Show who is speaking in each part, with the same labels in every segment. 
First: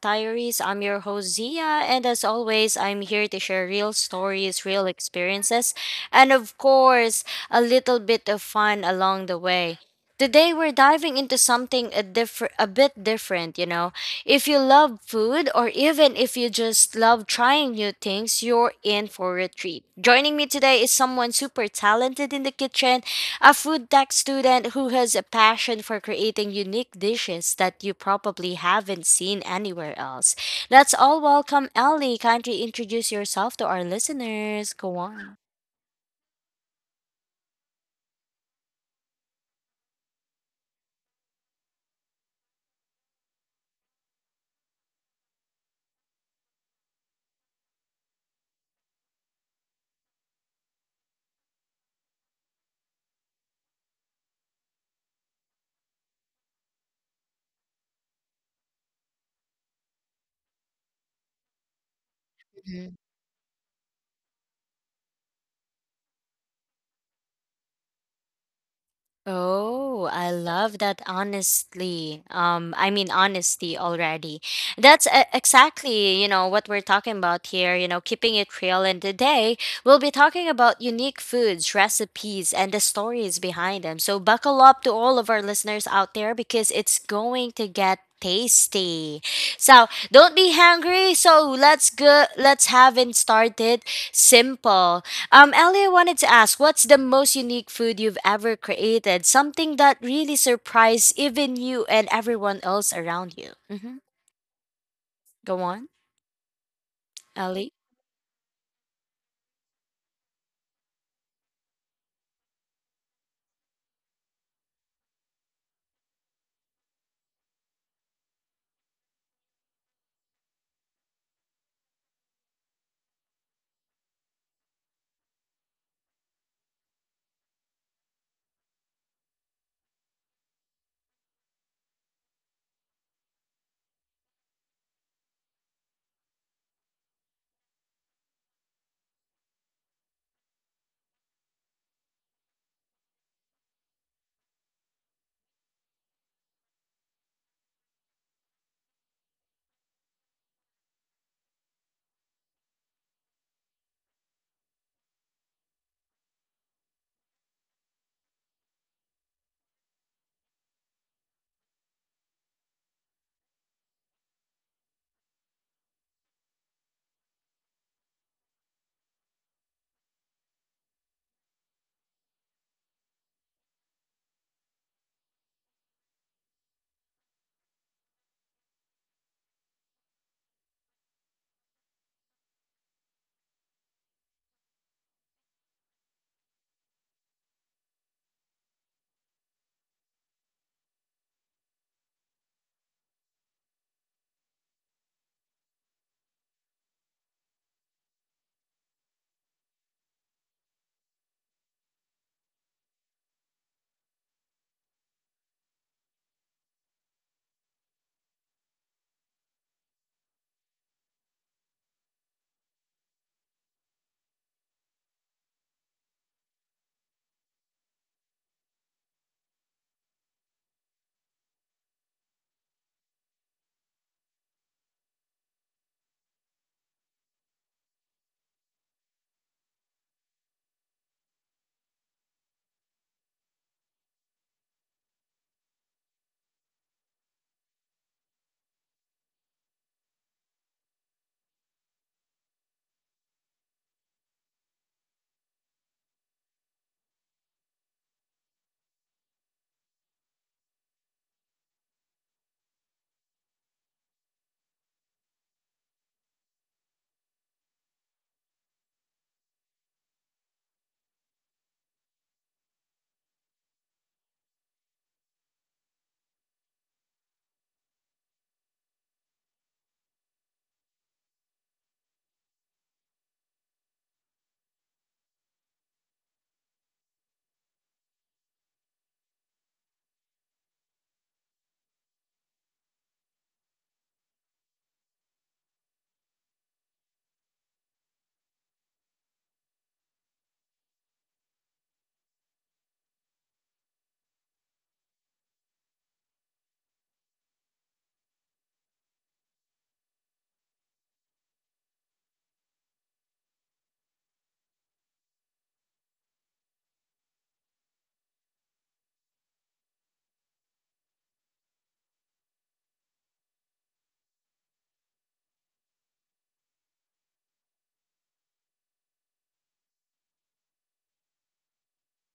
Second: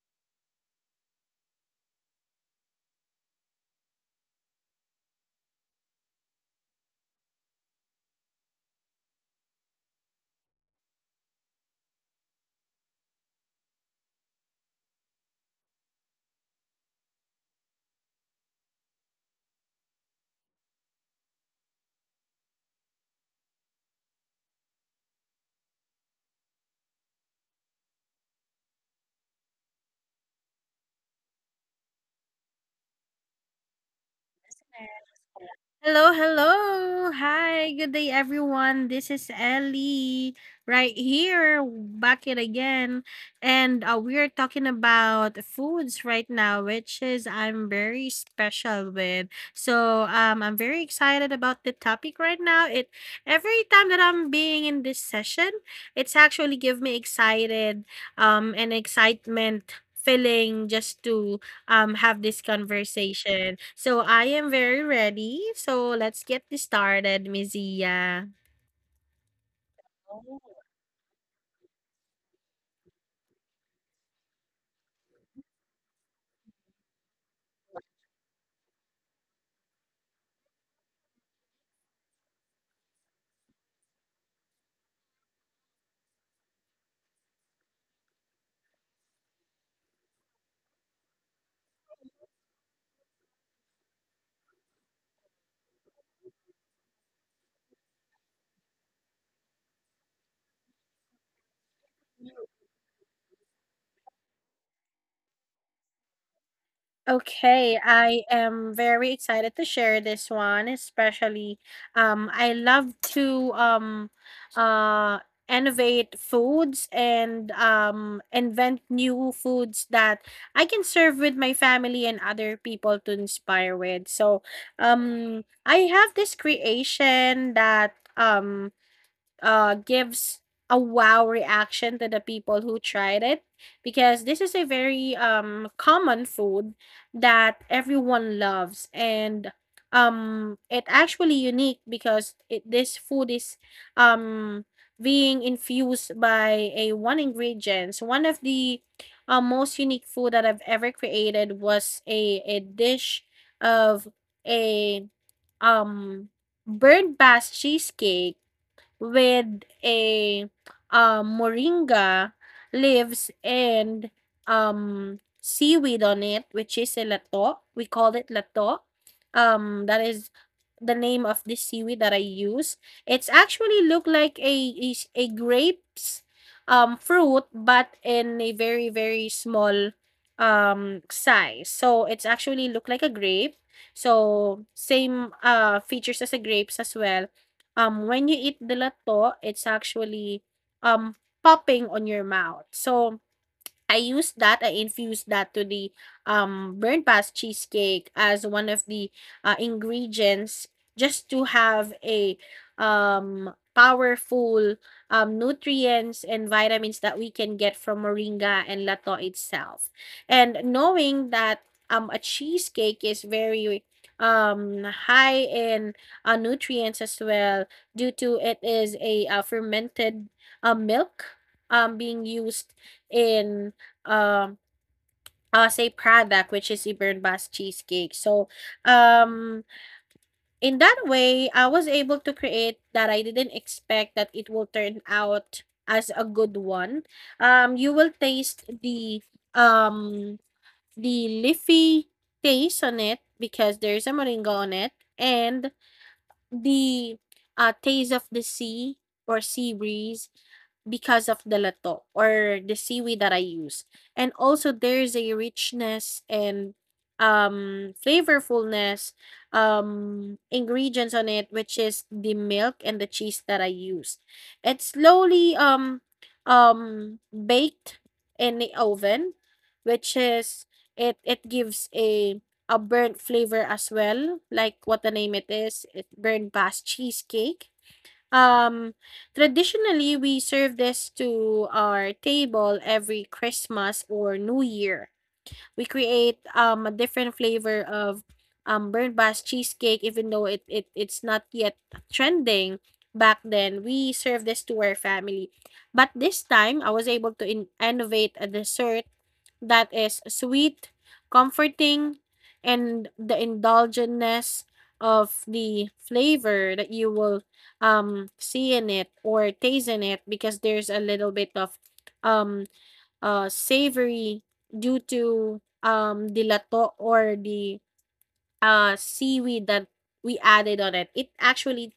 Speaker 1: Diaries. I'm your host, Zia, and as always, I'm here to share real stories, real experiences, and of course, a little bit of fun along the way. Today, we're diving into something different, a bit different, you know. If you love food, or even if you just love trying new things, you're in for a treat. Joining me today is someone super talented in the kitchen, a food tech student who has a passion for creating unique dishes that you probably haven't seen anywhere else. That's all. Welcome, Ellie. Kindly introduce yourself to our listeners. Go on.
Speaker 2: Hello, hello. Hi, good day everyone. This is Ellie right here back it again. And We're talking about foods right now, which is I'm very special with. So I'm very excited about the topic right now. It every time that I'm being in this session, it's actually give me excited and excitement feeling just to have this conversation. So I am very ready. So let's get this started, Ms. Zia.
Speaker 1: Oh, I love that, honestly. I mean, honesty already. That's exactly, you know, what we're talking about here, you know, keeping it real. And today we'll be talking about unique foods, recipes, and the stories behind them. So buckle up to all of our listeners out there, because it's going to get tasty. So don't be hungry. So let's go, let's have it started simple. Ellie, I wanted to ask, what's the most unique food you've ever created? Something that really surprised even you and everyone else around you. Mm-hmm. Go on, Ellie.
Speaker 2: Okay, I am very excited to share this one, especially I love to uh innovate foods and invent new foods that I can serve with my family and other people to inspire with. So I have this creation that gives a wow reaction to the people who tried it because this is a very common food that everyone loves and it actually unique because it this food is um being infused by a one ingredients one of the most unique food that I've ever created was a dish of a um bird bath cheesecake with a moringa leaves and seaweed on it, which is a lato. We call it lato. That is the name of this seaweed that I use. It's actually look like a is a grapes fruit, but in a very small size. So it's actually look like a grape. So same features as a grapes as well, when you eat the lato, it's actually, um, popping on your mouth. So I use that, I infused that to the burnt past cheesecake as one of the ingredients just to have a powerful nutrients and vitamins that we can get from moringa and lato itself. And knowing that a cheesecake is very high in nutrients as well due to it is a fermented milk being used in um, as a product, which is Ibernbas cheesecake. So, um, in that way, I was able to create that I didn't expect that it will turn out as a good one. You will taste um the leafy taste on it because there's a moringa on it and the taste of the sea or sea breeze because of the lato or the seaweed that I use. And also there's a richness and flavorfulness ingredients on it which is the milk and the cheese that I use. It's slowly baked in the oven which is it gives a burnt flavor as well like what the name it is it burnt past cheesecake. Um, Traditionally, we serve this to our table every Christmas or New Year. We create a different flavor of burnt bass cheesecake even though it's not yet trending back then we serve this to our family but this time I was able to innovate a dessert that is sweet, comforting, and the indulgentness of the flavor that you will see in it or taste in it because there's a little bit of um savory due to the lato or the seaweed that we added on it. It actually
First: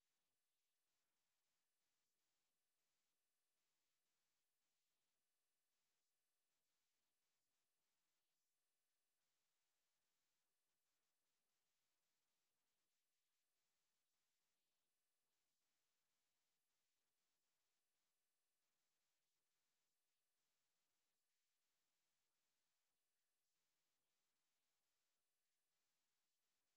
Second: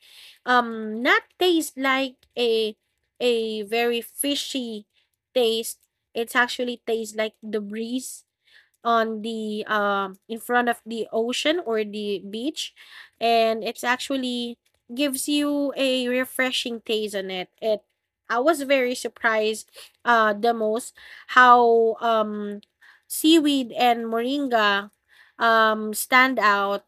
Speaker 2: not taste like a very fishy taste. It actually tastes like the breeze on the in front of the ocean or the beach and it's actually gives you a refreshing taste on it it I was very surprised the most how seaweed and moringa stand out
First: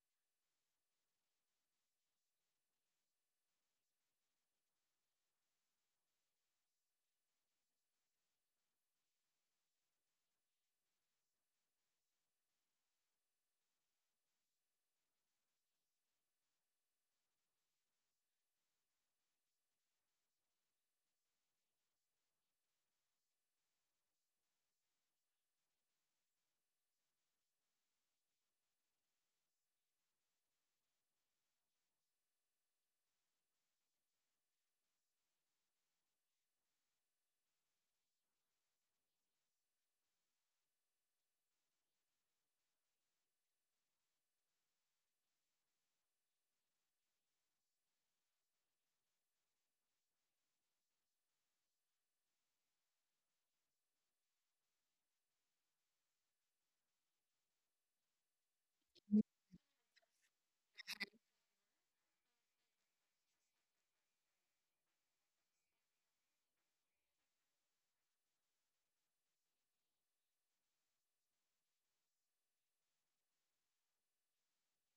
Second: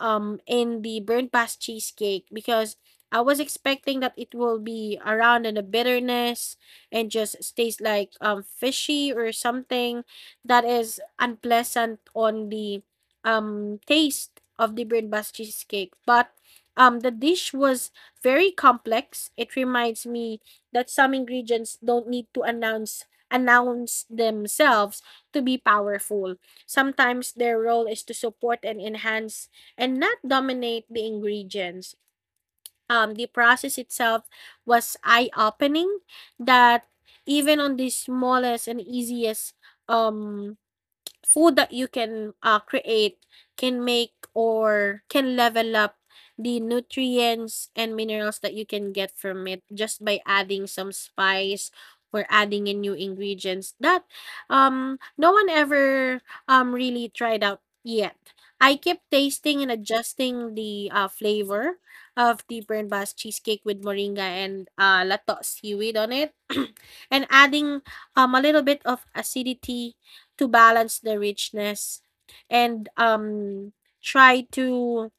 Speaker 2: in the burnt past cheesecake because I was expecting that it will be around in the bitterness and just tastes like fishy or something, that is unpleasant on the taste of the Birnbach cheesecake. But the dish was very complex. It reminds me that some ingredients don't need to announce themselves to be powerful. Sometimes their role is to support and enhance and not dominate the ingredients. The process itself was eye-opening that even on the smallest and easiest um food that you can create can make or can level up the nutrients and minerals that you can get from it just by adding some spice or adding in new ingredients that no one ever really tried out yet. I keep
Speaker 1: Mm-hmm.
Speaker 2: tasting and adjusting the flavor of the Burnt Bass cheesecake with moringa and lato seaweed on it, and adding a little bit of acidity to balance the richness and try to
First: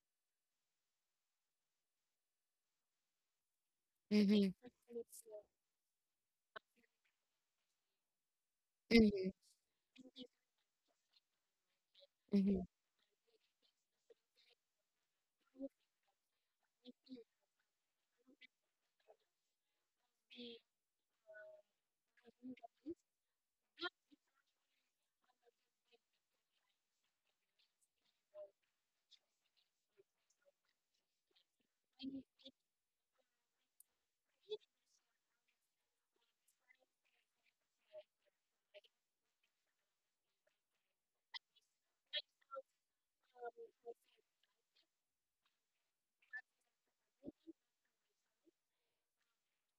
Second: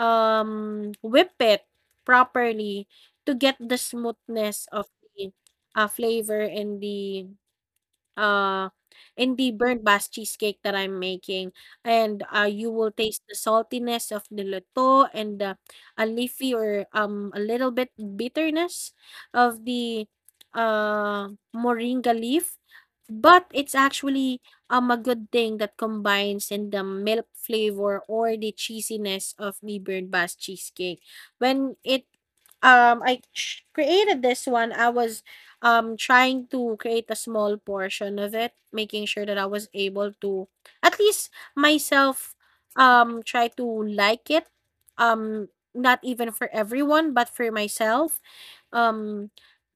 Speaker 2: whip it properly to get the smoothness of the flavor and the uh,
Speaker 1: Mm-hmm.
Speaker 2: in the burnt Basque cheesecake that I'm making. And
Speaker 1: Mm-hmm.
Speaker 2: You will taste the saltiness of the luto and the a leafy or a little bit bitterness of the uh, moringa leaf. But it's actually a good thing that combines in the milk flavor or the cheesiness of the burnt Basque cheesecake. When it I created this one, I was trying to create a small portion of it, making sure that I was able to at least myself try to like it. Um Not even for everyone, but for myself. Um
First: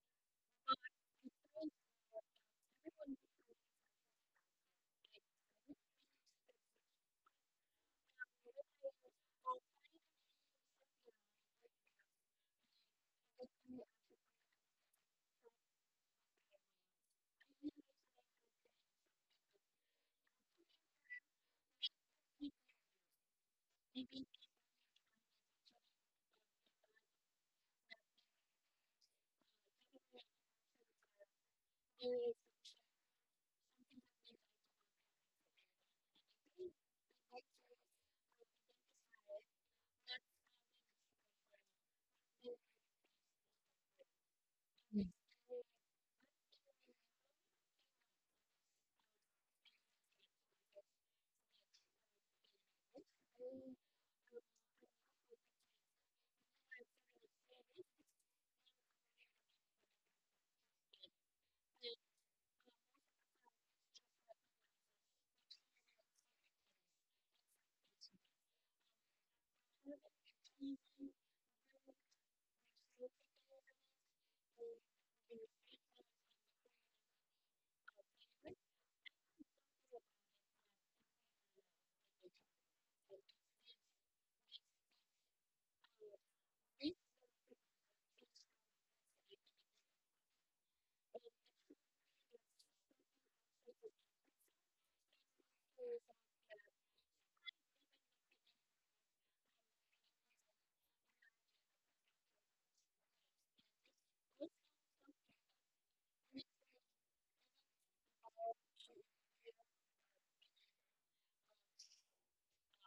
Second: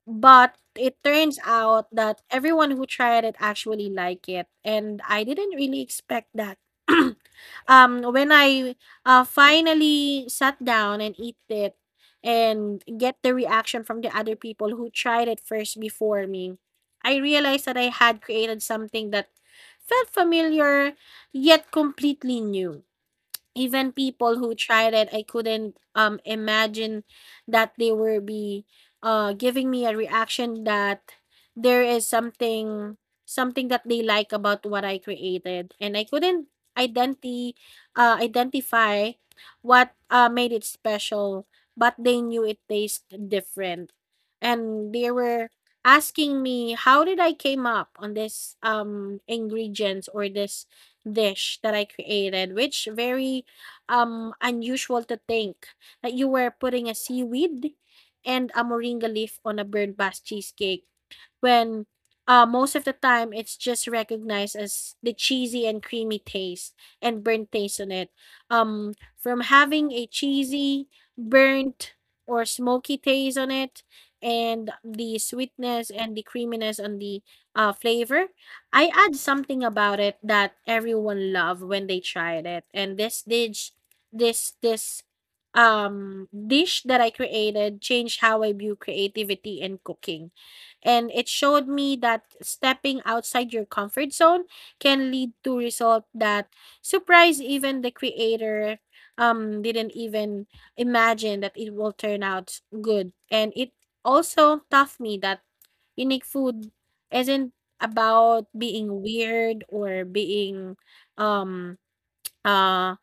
Speaker 2: but it turns out that everyone who tried it actually like it and I didn't really expect that. When I finally sat down and eat it and get the reaction from the other people who tried it first before me, I realized that I had created something that felt familiar yet completely new. Even people who tried it, I couldn't imagine that they will be giving me a reaction that there is something that they like about what I created. And I couldn't identi identify what made it special, but they knew it tasted different. And they were asking me how did I came up on this ingredients or this dish that I created, which very unusual to think that you were putting a seaweed and a moringa leaf on a bird bath cheesecake when most of the time it's just recognized as the cheesy and creamy taste and burnt taste on it. From having a cheesy, burnt, or smoky taste on it, and the sweetness and the creaminess on the flavor, I add something about it that everyone loved when they tried it. And this dish this this dish that I created changed how I view creativity and cooking. And it showed me that stepping outside your comfort zone can lead to result that surprise even the creator didn't even imagine that it will turn out good. And it also taught me that unique food isn't about being weird or being um uh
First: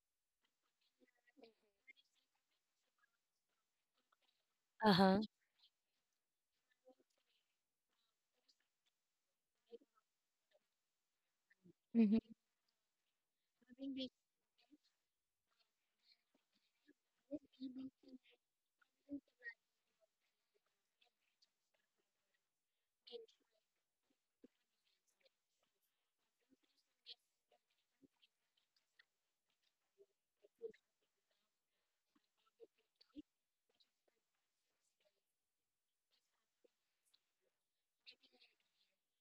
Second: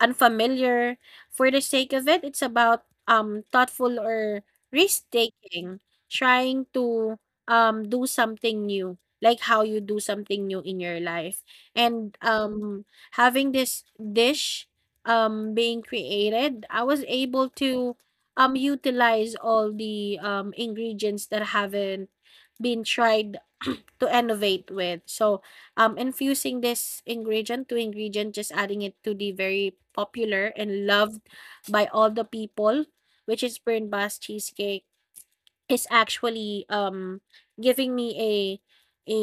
Speaker 2: unfamiliar for the sake of it. It's about thoughtful or risk
Speaker 1: Uh-huh.
Speaker 2: taking, trying to do something new, like how you do something new in your life. And
Speaker 1: Mm-hmm.
Speaker 2: um having this dish being created, I was able to utilize all the ingredients that haven't been tried like, to innovate with. So, infusing this ingredient to ingredient, just adding it to the very popular and loved by all the people, which is Burnt Bass cheesecake. Is actually giving me a a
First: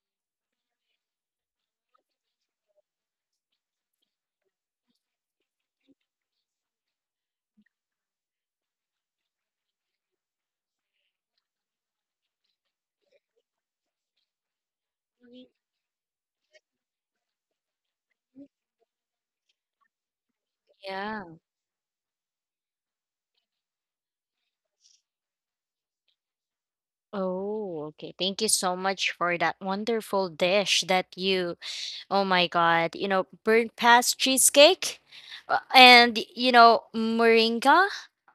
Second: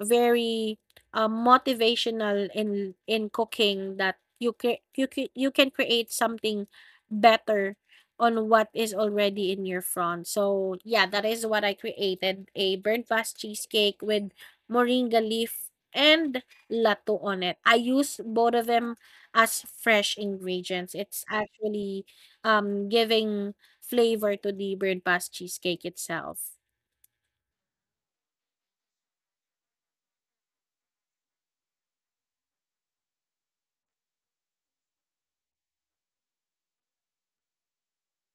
Speaker 2: very motivational in cooking that you can create something better on what is already in your front. So yeah, that is what I created a burnt fast cheesecake with moringa leaf and lato on it. I use both of them as fresh ingredients. It's
Speaker 1: Yeah.
Speaker 2: actually giving flavor to the bird bath cheesecake itself.
Speaker 1: Oh, okay. Thank you so much for that wonderful dish that you. Oh my god, you know, burnt past cheesecake and you know, moringa.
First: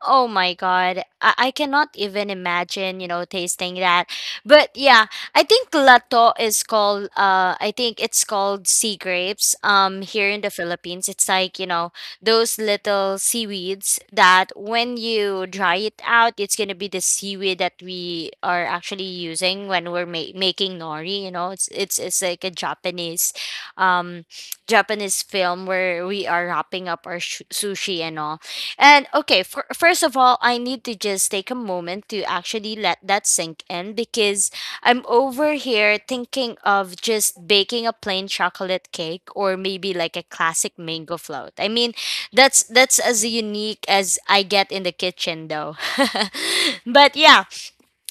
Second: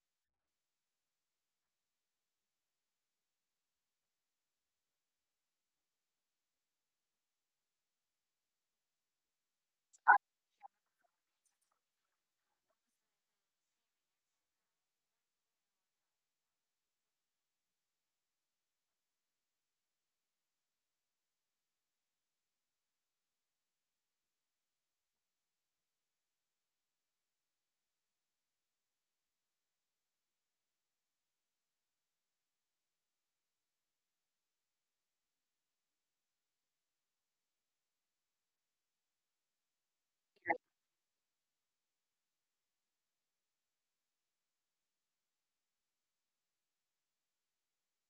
Speaker 1: Oh my god, I cannot even imagine, you know, tasting that. But yeah, I think lato is called, uh, I think it's called sea grapes, um, here in the Philippines. It's like, you know, those little seaweeds that when you dry it out, it's going to be the seaweed that we are actually using when we're making nori, you know. It's like a Japanese um Japanese film where we are wrapping up our sushi and all. And okay, for, first of all, I need to just take a moment to actually let that sink in because I'm over here thinking of just baking a plain chocolate cake or maybe like a classic mango float. I mean, that's as unique as I get in the kitchen though. But yeah,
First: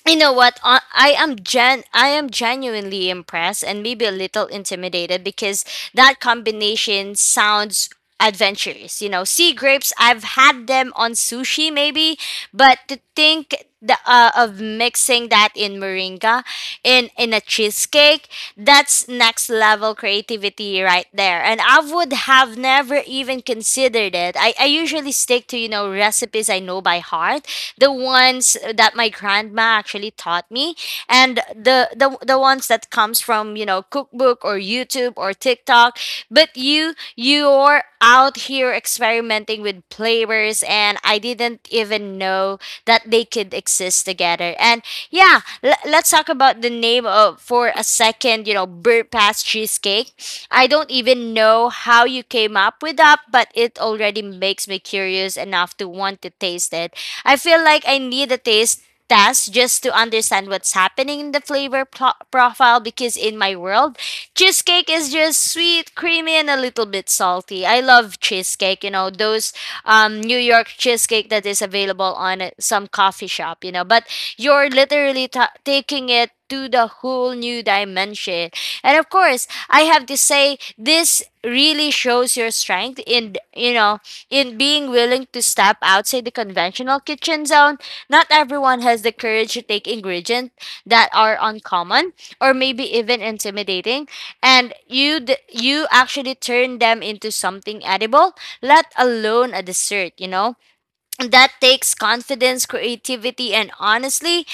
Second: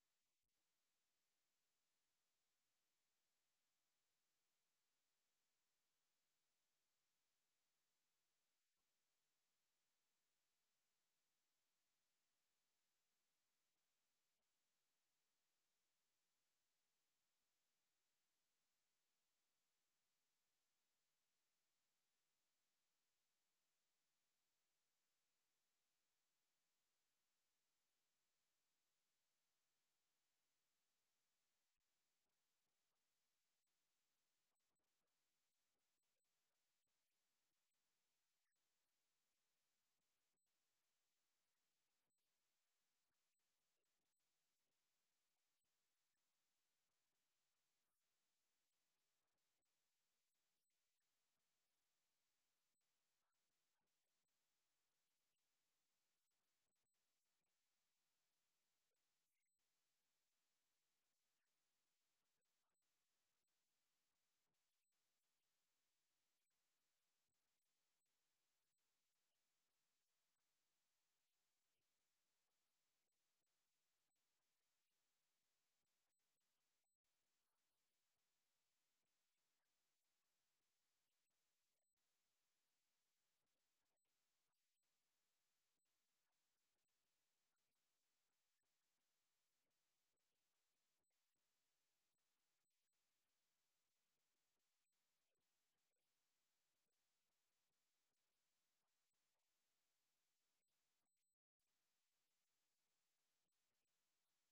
Speaker 1: you know what, I am genuinely impressed and maybe a little intimidated because that combination sounds adventurous. You know, sea grapes, I've had them on sushi maybe, but to think of mixing that in moringa in a cheesecake. That's next level creativity right there, and I would have never even considered it. I usually stick to, you know, recipes I know by heart, the ones that my grandma actually taught me, and the ones that comes from, you know, cookbook or YouTube or TikTok. But you're out here experimenting with flavors and I didn't even know that they could exist together. And yeah, let's talk about the name of for a second. You know, bird pass cheesecake, I don't even know how you came up with that, but it already makes me curious enough to want to taste it. I feel like I need a taste test just to understand what's happening in the flavor profile because in my world, cheesecake is just sweet, creamy, and a little bit salty. I love cheesecake, you know, those New York cheesecake that is available on some coffee shop, you know, but you're literally ta taking it to the whole new dimension. And of course, I have to say, this really shows your strength in, you know, in being willing to step outside the conventional kitchen zone. Not everyone has the courage to take ingredients that are uncommon or maybe even intimidating, and you you actually turn them into something edible, let alone a dessert, you know? That takes confidence, creativity, and honestly,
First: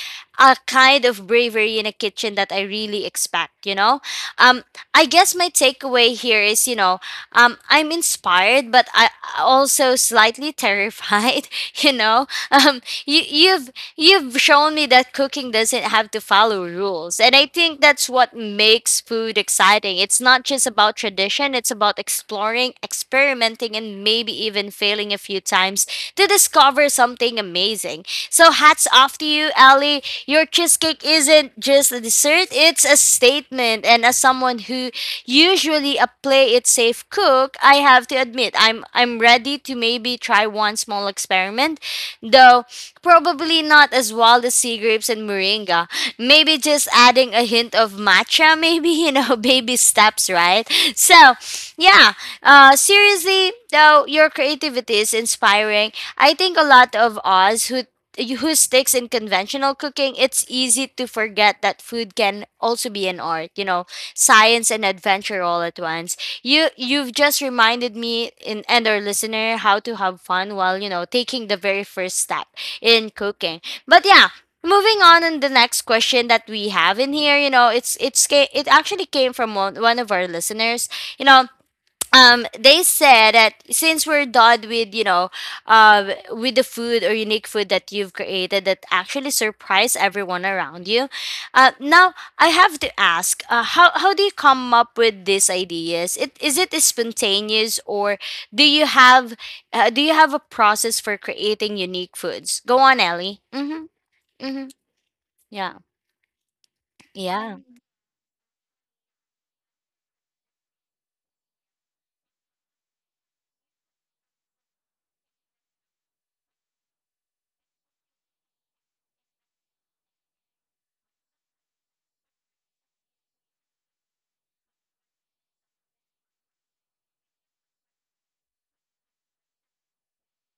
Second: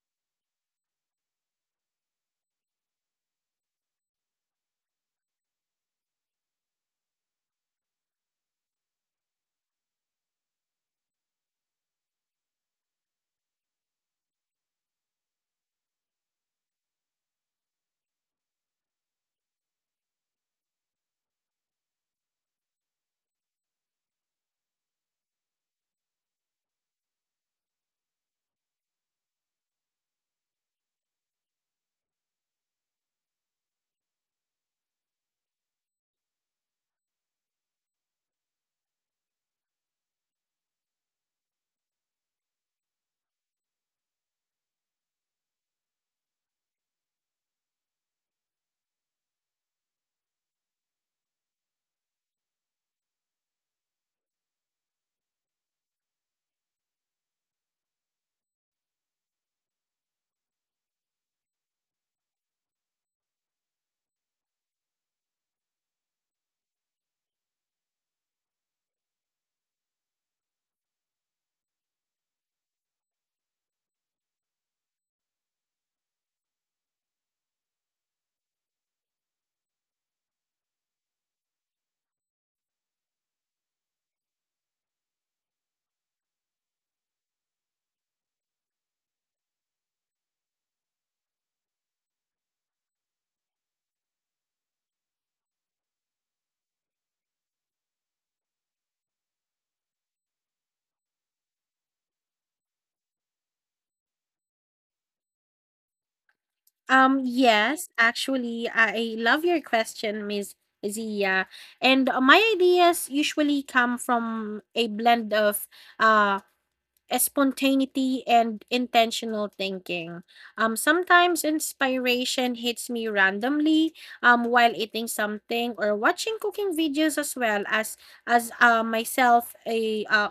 Speaker 1: a kind of bravery in a kitchen that I really expect, you know? Um, I guess my takeaway here is, you know, I'm inspired, but I also slightly terrified, you know? You've shown me that cooking doesn't have to follow rules. And I think that's what makes food exciting. It's not just about tradition, it's about exploring, experimenting, and maybe even failing a few times to discover something amazing. So hats off to you, Ali. Your cheesecake isn't just a dessert, it's a statement. And as someone who usually a play it safe cook, I have to admit I'm ready to maybe try one small experiment, though probably not as wild as sea grapes and moringa. Maybe just adding a hint of matcha, maybe, you know, baby steps, right? So yeah. Uh, seriously though, your creativity is inspiring. I think a lot of us who sticks in conventional cooking, it's easy to forget that food can also be an art, you know, science and adventure all at once. You've just reminded me in and our listener how to have fun while, you know, taking the very first step in cooking. But yeah, moving on in the next question that we have in here, you know, it actually came from one of our listeners. You know, they said that since we're done with, you know, with the food or unique food that you've created that actually surprise everyone around you, now I have to ask, how do you come up with these ideas? It is it spontaneous, or do you have do you have a process for creating unique foods? Go on, Ellie. Mm-hmm. Mm-hmm. Yeah. Yeah.
Speaker 2: Yes, actually, I love your question, Miss Zia. And My ideas usually come from a blend of uh, spontaneity and intentional thinking. Sometimes inspiration hits me randomly while eating something or watching cooking videos as well as myself a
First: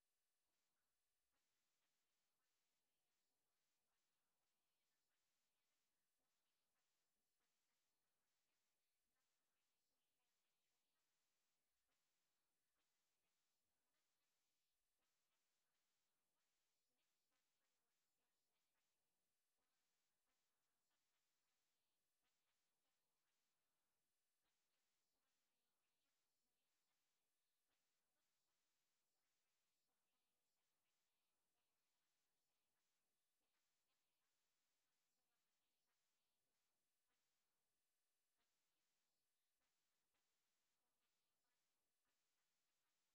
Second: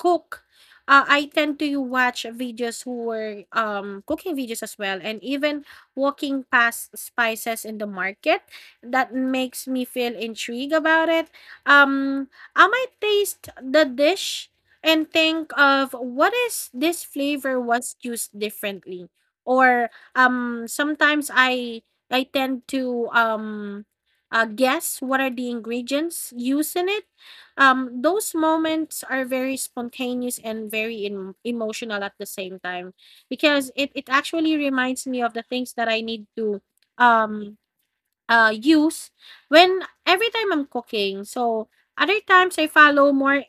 Speaker 2: cook, I tend to watch videos who were cooking videos as well, and even walking past spices in the market. That makes me feel intrigued about it. Um, I might taste the dish and think of what is this flavor was used differently, or sometimes I tend to guess what are the ingredients used in it. Those moments are very spontaneous and very emotional at the same time because it actually reminds me of the things that I need to um use when every time I'm cooking. So other times I follow more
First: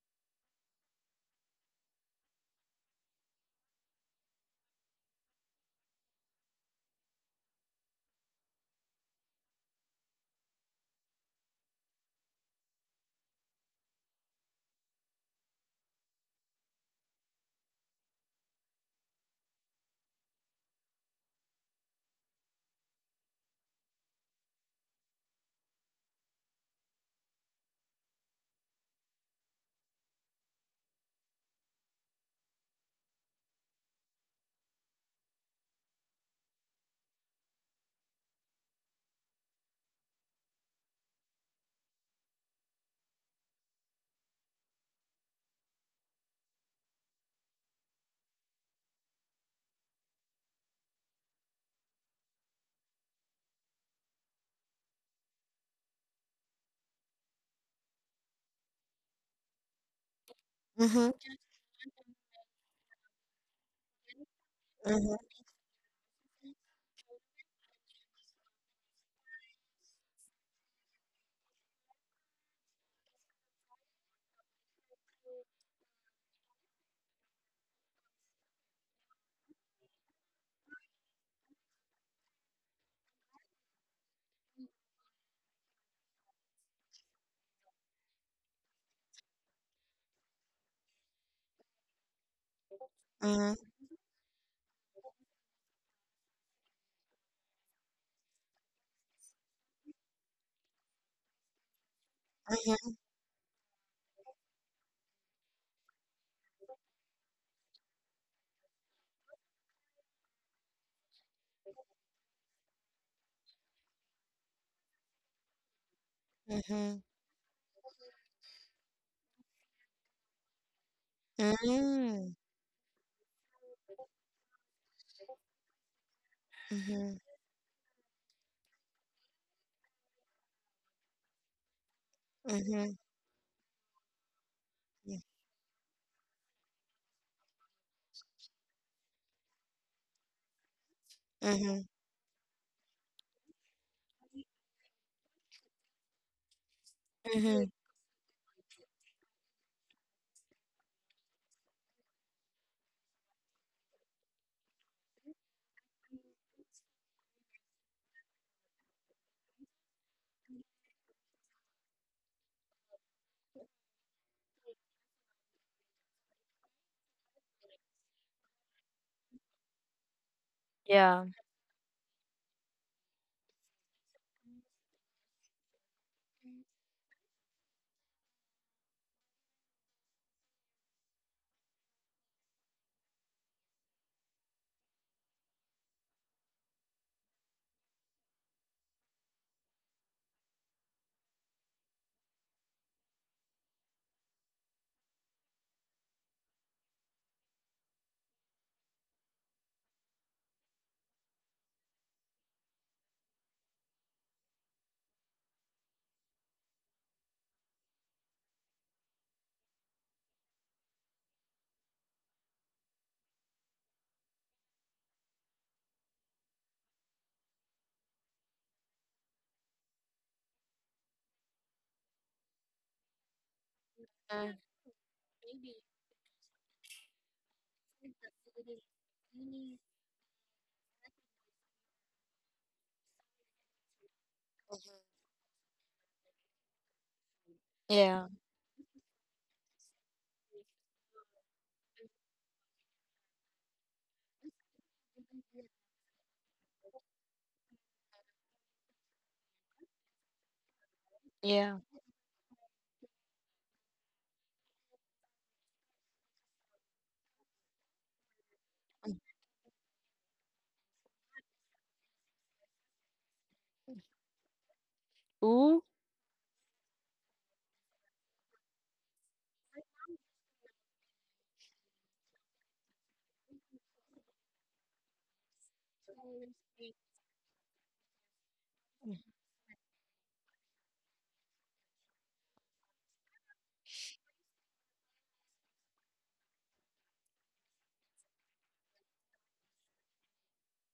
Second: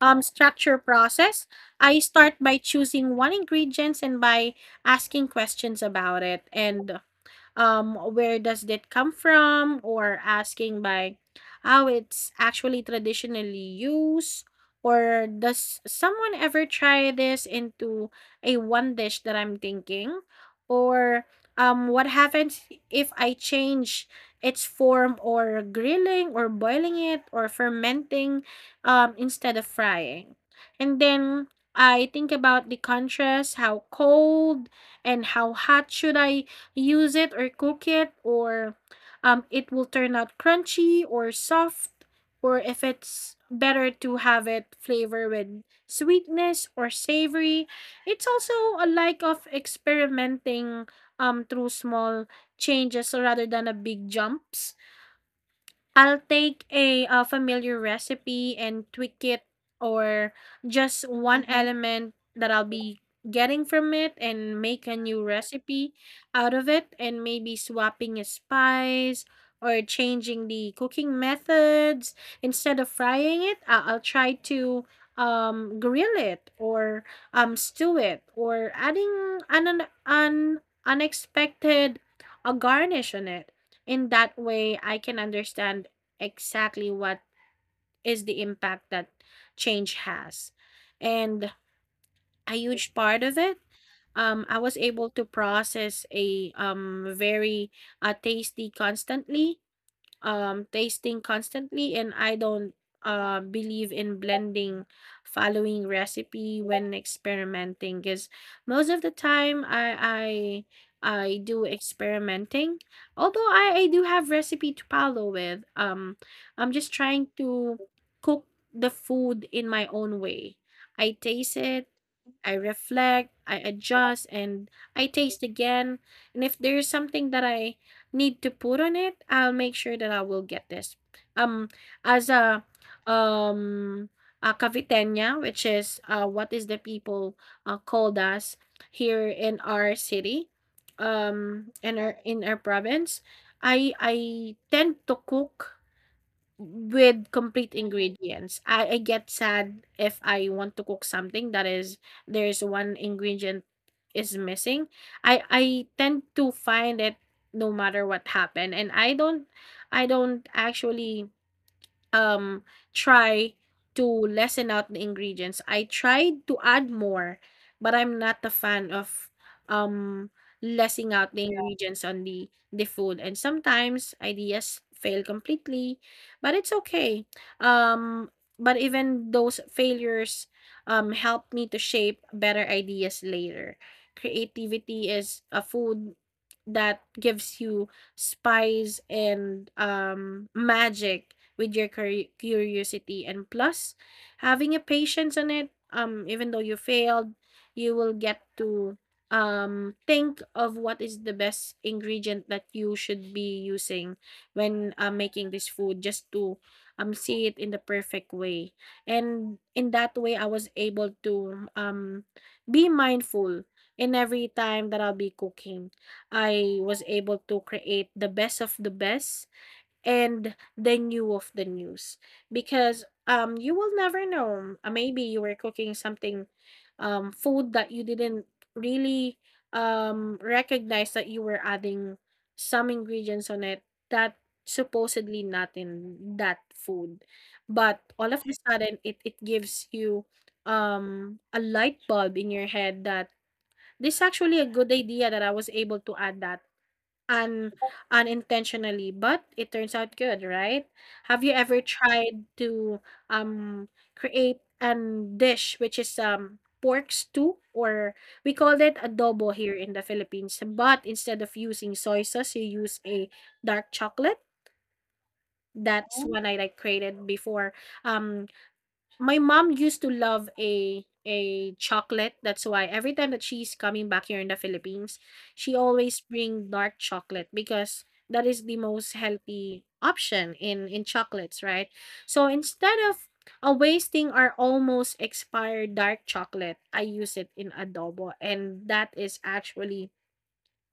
Speaker 2: structure process. I start by choosing one ingredients and by asking questions about it, and where does that come from, or asking by how it's actually traditionally used, or does someone ever try this into a one dish that I'm thinking, or what happens if I change its form, or grilling or boiling it or fermenting, instead of frying. And then I think about the contrast, how cold and how hot should I use it or cook it, or it will turn out crunchy or soft, or if it's better to have it flavor with sweetness or savory. It's also a like of experimenting through small changes rather than a big jumps. I'll take a, familiar recipe and tweak it, or
Speaker 1: Mm-hmm.
Speaker 2: just one element that I'll be getting from it and make a new recipe out of it, and maybe swapping a spice or changing the cooking methods. Instead of frying it, I'll try to grill it or stew it, or adding an unexpected a garnish on it. In that way, I can understand exactly what is the impact that change has. And a huge part
Speaker 1: Mm-hmm.
Speaker 2: of it, I was able to process a very tasty constantly tasting constantly, and I don't
Speaker 1: Mm-hmm.
Speaker 2: believe in blending following recipe when experimenting, because most of the time I do experimenting. Although I do have recipe to follow with. I'm
Speaker 1: Mm-hmm.
Speaker 2: just trying to cook the food in my own way. I taste it,
Speaker 1: Mm-hmm.
Speaker 2: I reflect, I adjust, and I taste again. And if there's something that I need to put on it, I'll make sure that I will get this. Um, as
Speaker 1: Mm-hmm.
Speaker 2: um a caviteña, which is what is the people called us here in our city,
Speaker 1: Mm-hmm.
Speaker 2: in our province, I tend to cook with
Speaker 1: Mm-hmm.
Speaker 2: complete ingredients. I get sad if I want to cook something that is there's one ingredient is missing. I tend to find it no matter what happened, and I don't actually um try to lessen out the ingredients. I tried to add more, but I'm not a fan of um lessing out the ingredients on the food. And sometimes ideas fail completely, but it's okay. Um but even those failures help me to shape better ideas later. Creativity is a food that gives you spice and magic with your curiosity, and plus having a patience on it. Even though you failed, you will get to think of what is the best ingredient that you should be using when making this food, just to see it in the perfect way. And in that way, I was able to be mindful in every time that I'll be cooking. I was able to create the best of the best and the new of the news, because you will never know, maybe you were cooking something food that you didn't really recognize that you were adding some ingredients on it that supposedly not in that food, but
Speaker 1: Yeah,
Speaker 2: all of a sudden it gives you a light bulb in your head that this is actually a good idea that I was able to add that. Un Unintentionally, but it turns out good, right? Have you
Speaker 1: yeah.
Speaker 2: ever tried to create an dish which is pork stew, or we call it adobo here in the Philippines, but instead of using soy sauce, you use a dark chocolate.
Speaker 1: Ooh,
Speaker 2: That's one I like created before. Um my mom used to love a chocolate. That's why every time that she's coming back here in the Philippines, she always bring dark chocolate, because that is the most healthy option in chocolates, right? So instead of wasting our almost expired dark chocolate, I use it in adobo, and that is actually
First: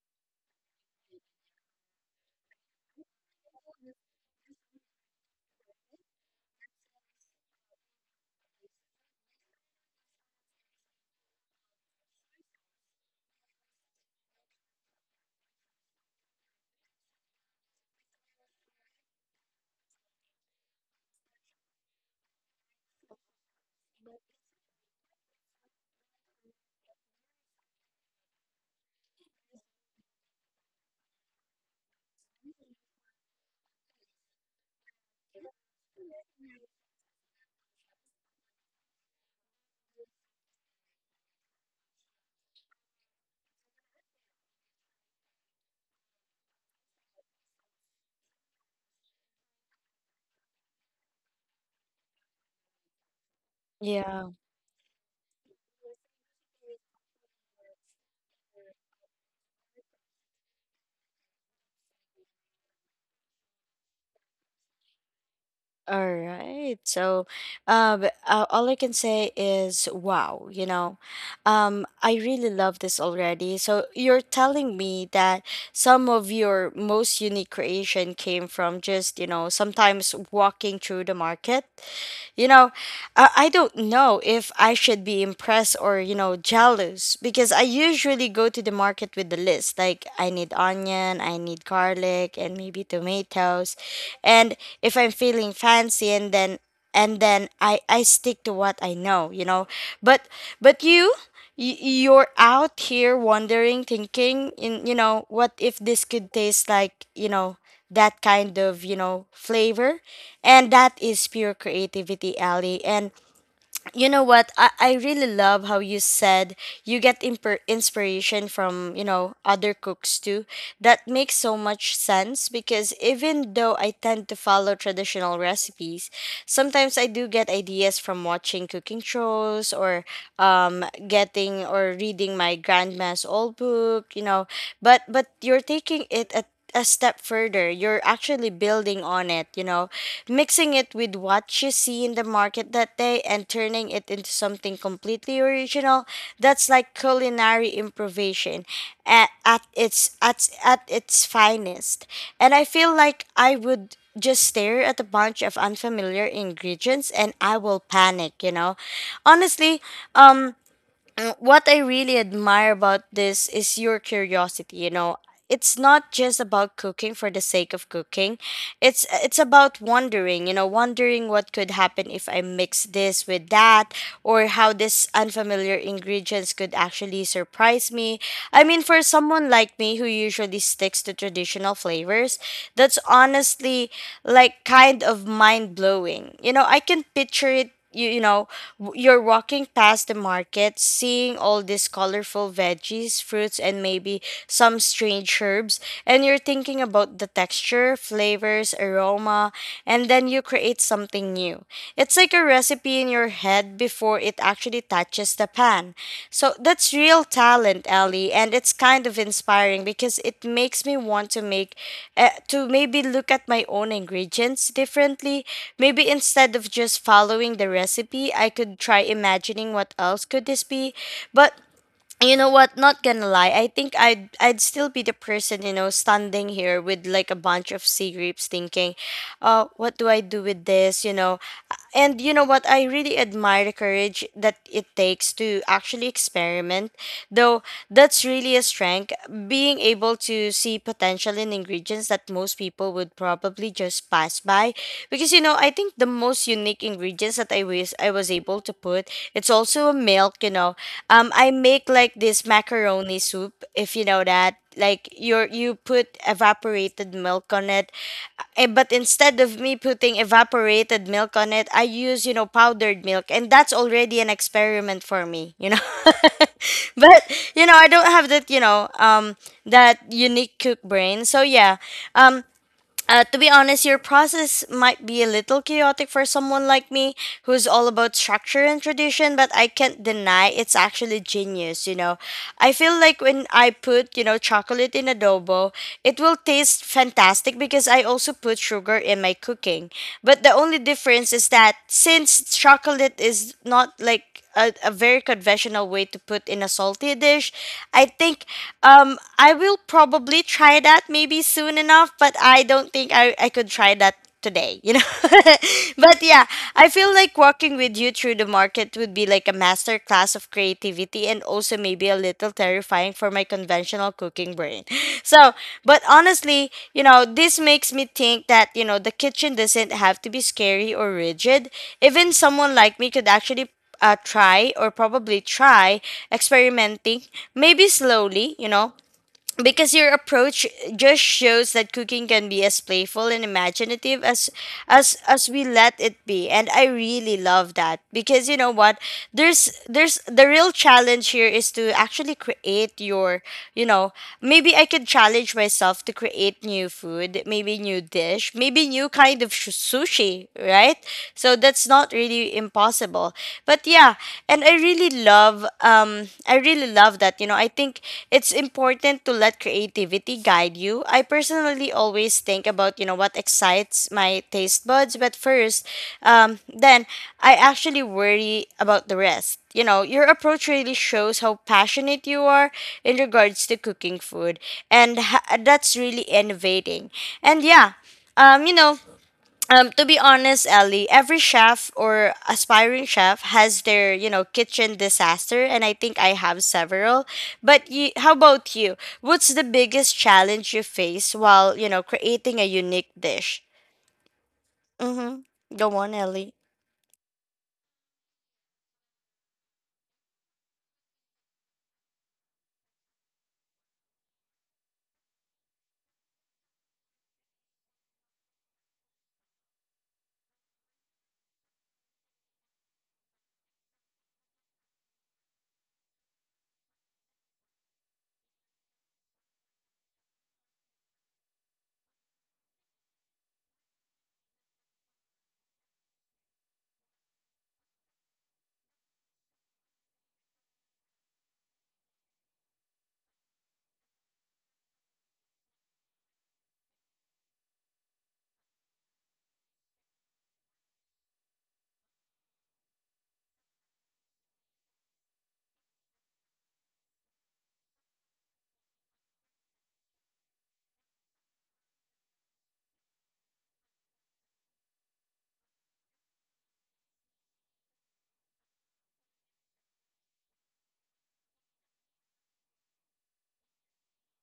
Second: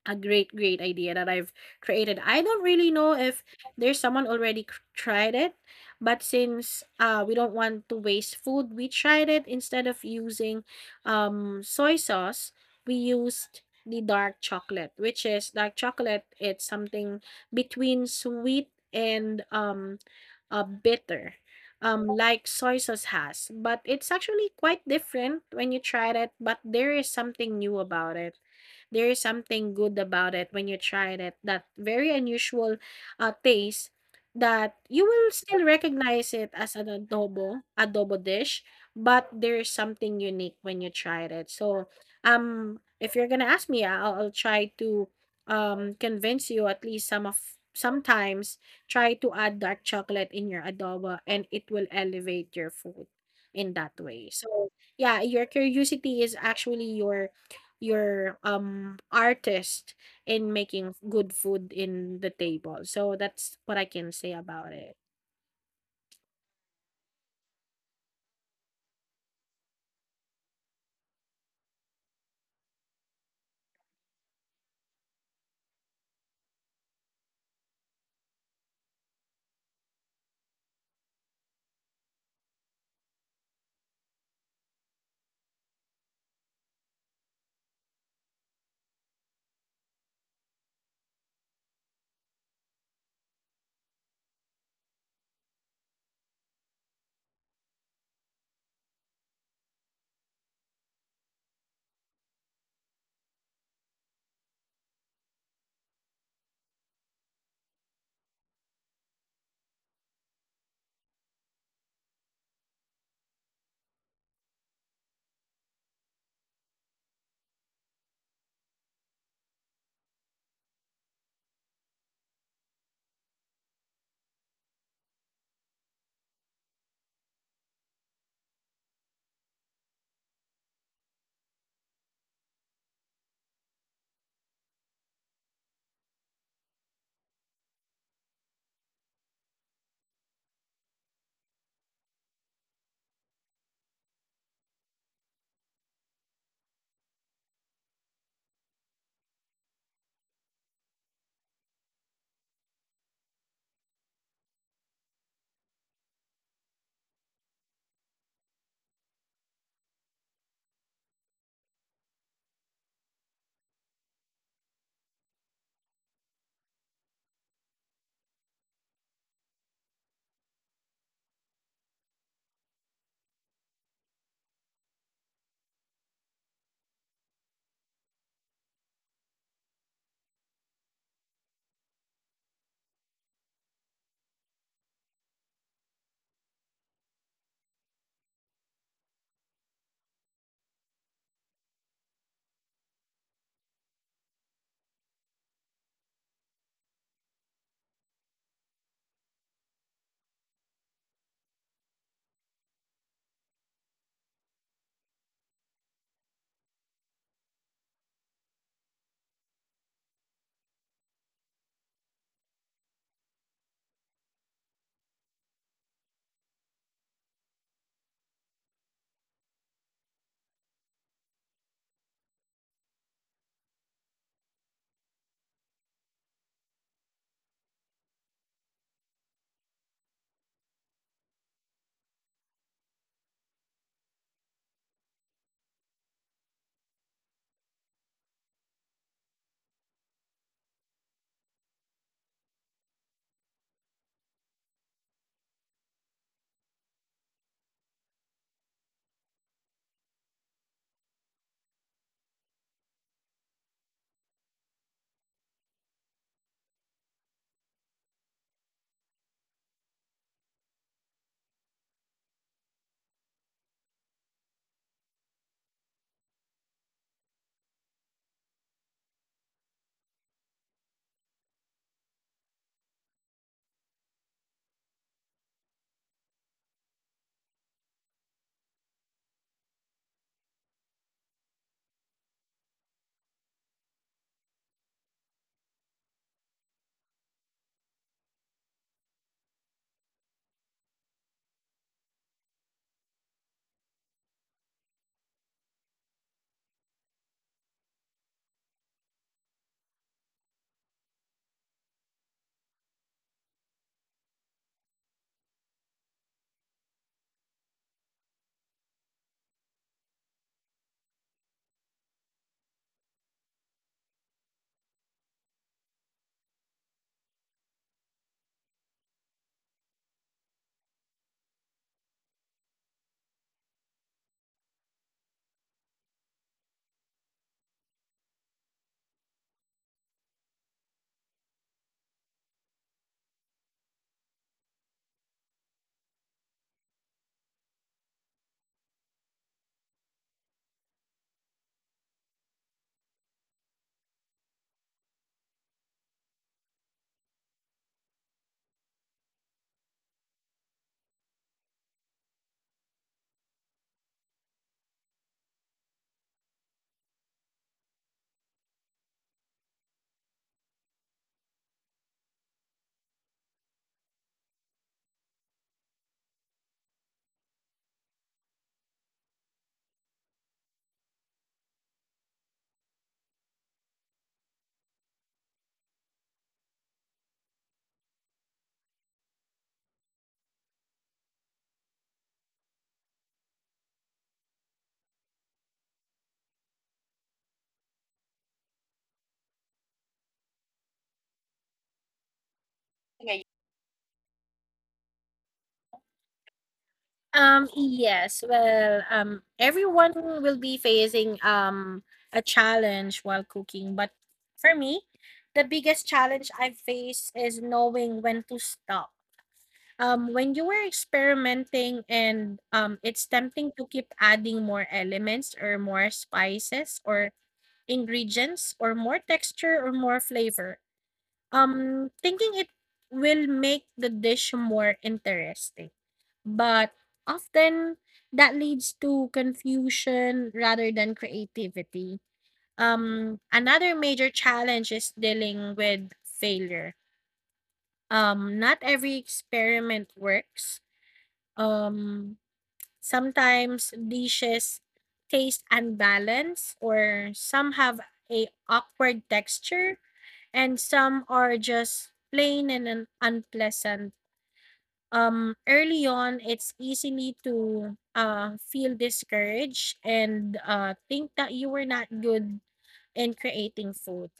Speaker 2: a great, great idea that I've created. I don't really know if there's someone already tried it, but since we don't want to waste food, we tried it. Instead of using soy sauce, we used the dark chocolate, which is dark chocolate. It's something between sweet and bitter. Like soy sauce has, but it's actually quite different when you try it. But there is something new about it, there is something good about it when you tried it. That very unusual taste that you will still recognize it as an adobo dish, but there's something unique when you tried it. So, if you're gonna ask me, I'll try to convince you at least some of sometimes try to add dark chocolate in your adobo, and it will elevate your food in that
Speaker 1: yeah.
Speaker 2: way. So yeah, your curiosity is actually your your artist in making good food in the table. So that's what I can say about it.
Speaker 1: All right. So, all I can say is wow, you know. I really love this already. So, you're telling me that some of your most unique creation came from just, you know, sometimes walking through the market. You know, I don't know if I should be impressed or, you know, jealous because I usually go to the market with the list. Like, I need onion, I need garlic, and maybe tomatoes and if I'm feeling fancy. And then I stick to what I know, you know. But you you're out here wondering, thinking in, you know, what if this could taste like, you know, that kind of, you know, flavor. And that is pure creativity, Ali. And you know what, I really love how you said you get inspiration from, you know, other cooks too. That makes so much sense because even though I tend to follow traditional recipes. Sometimes I do get ideas from watching cooking photos or getting or reading my grandma's old book, you know. But you're taking it a step further. You're actually building on it, you know, mixing it with what you see in the market that day and turning it into something completely original. That's like culinary improvisation at its at its finest. And I feel like I would just stare at a bunch of unfamiliar ingredients and I will panic, you know, honestly. um, what I really admire about this is your curiosity. You know, it's not just about cooking for the sake of cooking. It's about wondering. You know, wondering what could happen if I mix this with that, or how this unfamiliar ingredients could actually surprise me. I mean, for someone like me who is a first timers, that's honestly like kind of mind blowing. You know, I can it you, you know, you're walking past the market, seeing all these colorful veggies, fruits, and maybe some strange herbs, and you're thinking about the texture, flavors, aroma, and then you create something new. It's like a recipe in your head before it actually touches the pan. So that's real talent, Ellie, and it's kind of inspiring because it makes me want to make, to maybe look at my own ingredients differently. Maybe instead of just following the recipe, I could try imagining what else could this be. But you know what? Not gonna lie, I think I'd still be the person, you know, standing here with like a bunch of sea grapes, thinking, "Oh, what do I do with this?" You know, and you know what? I really admire the courage that it takes to actually experiment, though that's really a strength. Being able to see potential in ingredients that most people would probably just pass by, because you know, I think the most unique ingredients that I was able to put, it's also a milk. You know, I make like this macaroni soup, if you know that. Like your you put evaporated milk on it. Eh, but instead of me putting evaporated milk on it, I use, you know, powdered milk. And that's already an experiment for me, you know. but, I don't have that, that unique cook brain. So, yeah. Um, to be honest, your process might be a little chaotic for someone like me who's all about structure and tradition, but I can't deny it's actually genius, you know. I feel like when I put, you know, chocolate in adobo, it will taste fantastic because I also put sugar in my cooking. But the only difference is that since chocolate is not like a very conventional way to put in a salty dish, I think I will probably try that maybe soon enough, but I don't think I could try that today, you know? But yeah, I feel like walking with you through the market would be like a master class of creativity and also maybe a little terrifying for my conventional brain. So, but honestly, you know, makes me think that, you know, the kitchen doesn't have to be scary or rigid. Even someone like me could actually try or probably try experimenting maybe slowly, you know, because your approach just shows that cooking can be as playful and imaginative as as we let it be. And I really love that because you know what? There's the real challenge here is to actually create your, you know, maybe I could challenge myself to create new food, maybe new dish, maybe new kind of sushi, right? So that's not really impossible. But yeah, and I really love, I really love that, you know. I think it's creativity guide you. I personally think about, you know, what excites my taste buds, but first, then I actually about the rest. You know, your approach really shows how passionate you are in regards to cooking food, and that's really innovating. And yeah, you know, to be honest, Ellie, every chef or aspiring chef has their, you know, kitchen disaster, and I think I have several. But you, how about you? What's the biggest challenge you face, you know, creating a unique
Speaker 2: Okay.
Speaker 1: dish? Mm-hmm. Go on, Ellie.
Speaker 2: Yes, well, everyone will be facing a challenge while cooking, but for me, the biggest challenge I face is knowing when to stop. When you were experimenting, and it's tempting to keep adding more elements, or more spices or ingredients, or more texture or more flavor. Thinking it will make the dish more interesting. But often that leads to confusion rather than creativity. Another major challenge is dealing with failure. Not every experiment works. Um, sometimes dishes taste unbalanced, or some have a awkward texture, and some are just plain and unpleasant. Early on, it's easily to feel discouraged and think that you were not good in creating food.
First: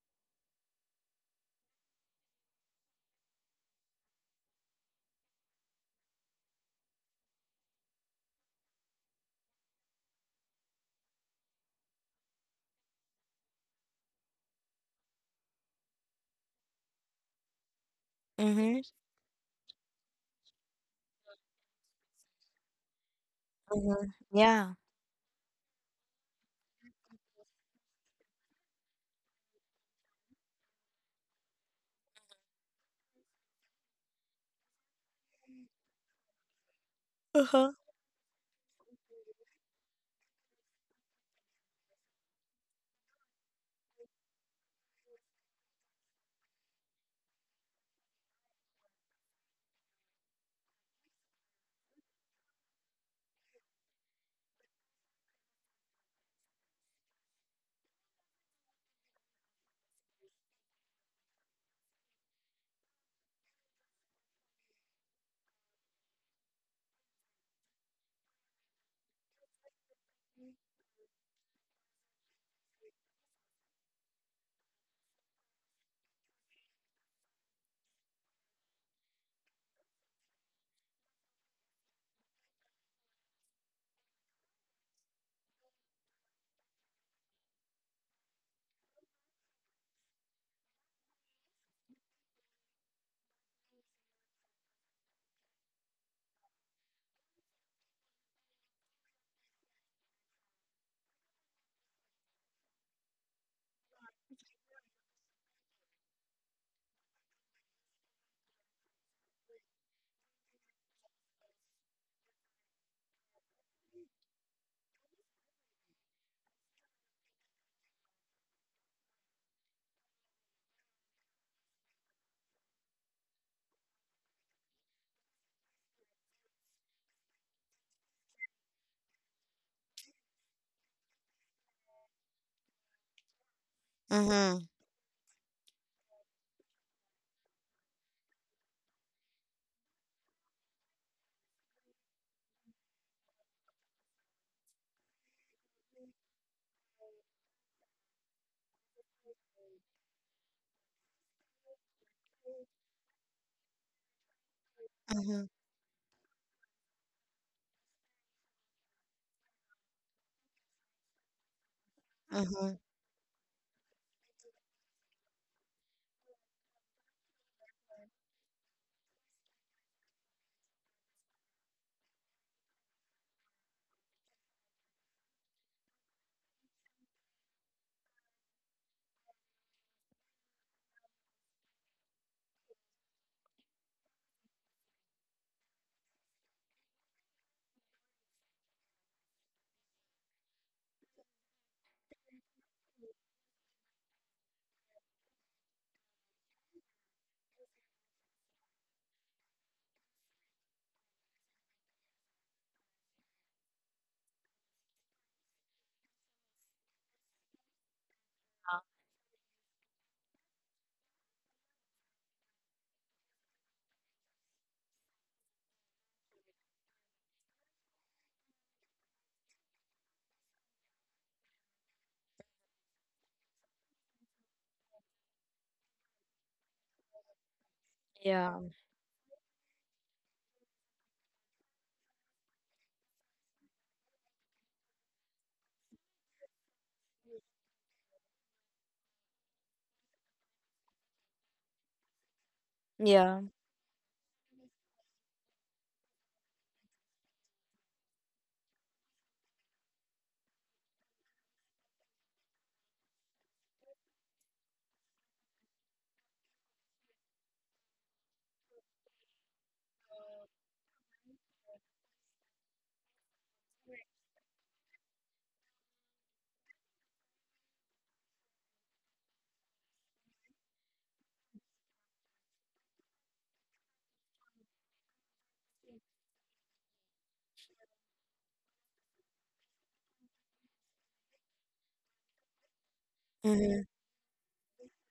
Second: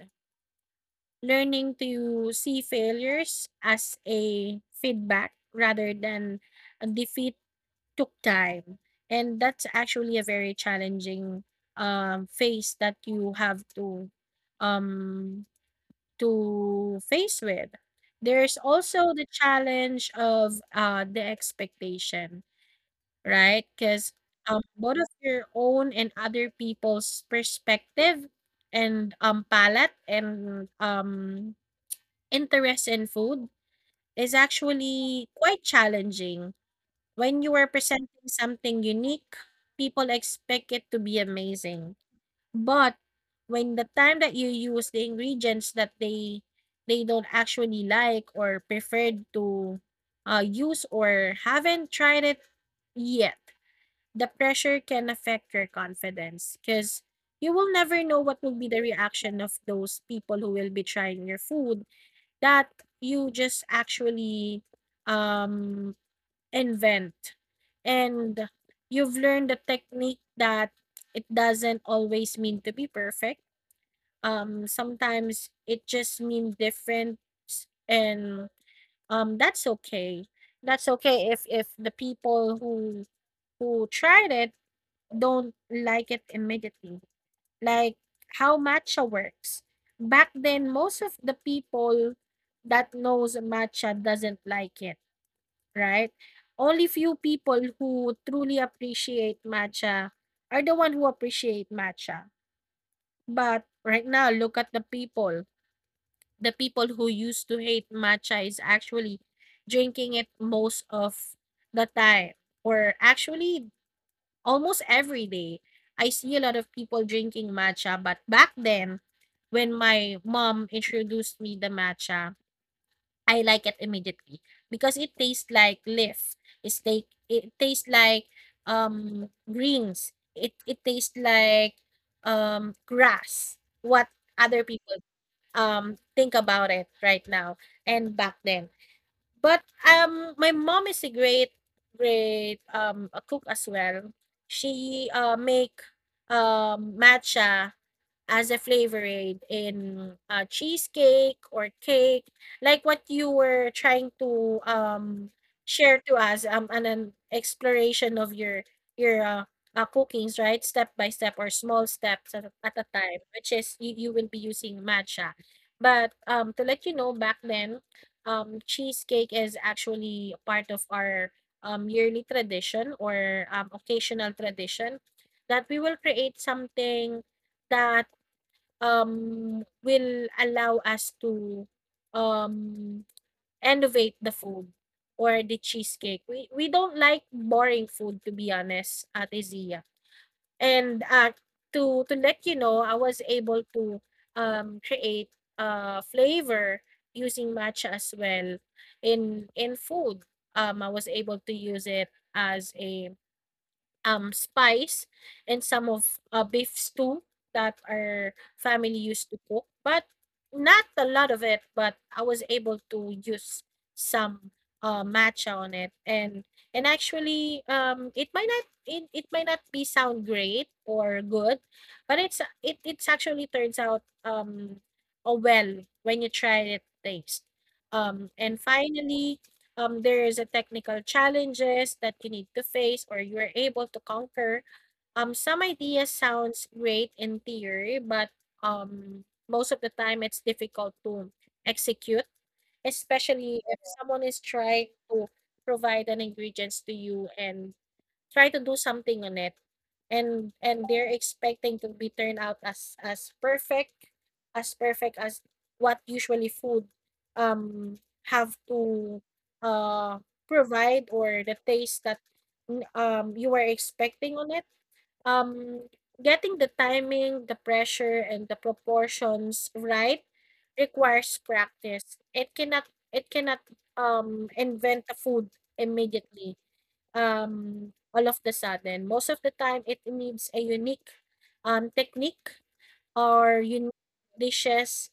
Speaker 2: Learning to see failures as a feedback rather than a defeat took time. And that's actually a very challenging phase that you have um, to face with. There's
Speaker 1: Mm-hmm.
Speaker 2: also the challenge of, the expectation, right?
Speaker 1: Mm-hmm.
Speaker 2: Because
Speaker 1: Yeah.
Speaker 2: both of your own and other people's perspective and, palate and, interest in food is actually quite challenging. When you are
Speaker 1: Uh-huh.
Speaker 2: presenting something unique, people expect it to be amazing. But when the time that you use the ingredients that they don't actually like or preferred to use or haven't tried it yet, the pressure can affect your confidence, because you will never know what will be the reaction of those people who will be trying your food that you just actually um, invent. And you've learned the technique that it doesn't always mean to be perfect. Sometimes it just means different, and that's okay. That's okay if the people who tried it don't like it immediately. Like how matcha works. Back then, most of the people that knows matcha doesn't like it, right? Only few people who truly appreciate matcha are the one who appreciate matcha. But right now, look at the people. The people who used to hate matcha is actually drinking it most of the time, or actually almost every day. I see a lot of people drinking matcha, but back then, when my mom introduced me the matcha, I like it immediately because it tastes like leaf. It's like it tastes like greens. It tastes like grass. What
Speaker 1: Mm-hmm.
Speaker 2: other people think about it right now and back then. But my mom is a great, great a cook as well. She make matcha as a flavoring in cheesecake or cake, like what you were trying to
Speaker 1: Mm-hmm.
Speaker 2: share to us an exploration of your your cookings, right? Step by step, or small steps at
Speaker 1: Mm-hmm.
Speaker 2: a time, which is you will be using matcha. But to let you know, back then, cheesecake is actually part of our yearly tradition, or occasional tradition, that we will create something that will allow us to, um, innovate the food or the cheesecake. We don't like boring food, to be honest, Ate Zia. And, to let you know, I was able to, create a flavor using matcha as well in food. I was able to use it as a spice and some of beef stew that our family used to cook, but not a lot of it. But I was able to use some matcha on it, and actually, it might not it might not be sound great or good, but it's actually turns out oh well when you try it taste. And
Speaker 1: Yeah.
Speaker 2: finally, there is a technical challenges that you need to face or you are able to conquer. Some idea sounds great in theory, but most of the time it's difficult to execute,
Speaker 1: Yeah.
Speaker 2: especially if someone is trying to provide an ingredients to you and try to do something on it, and they're expecting to be turned out as perfect as perfect as what usually food um have to uh provide, or the taste that you were expecting on it. um Getting the timing, the pressure, and the proportions right requires practice. It cannot invent a food immediately, all of the sudden. Most of the time, it needs a unique technique or
Speaker 1: Mm-hmm.
Speaker 2: unique dishes,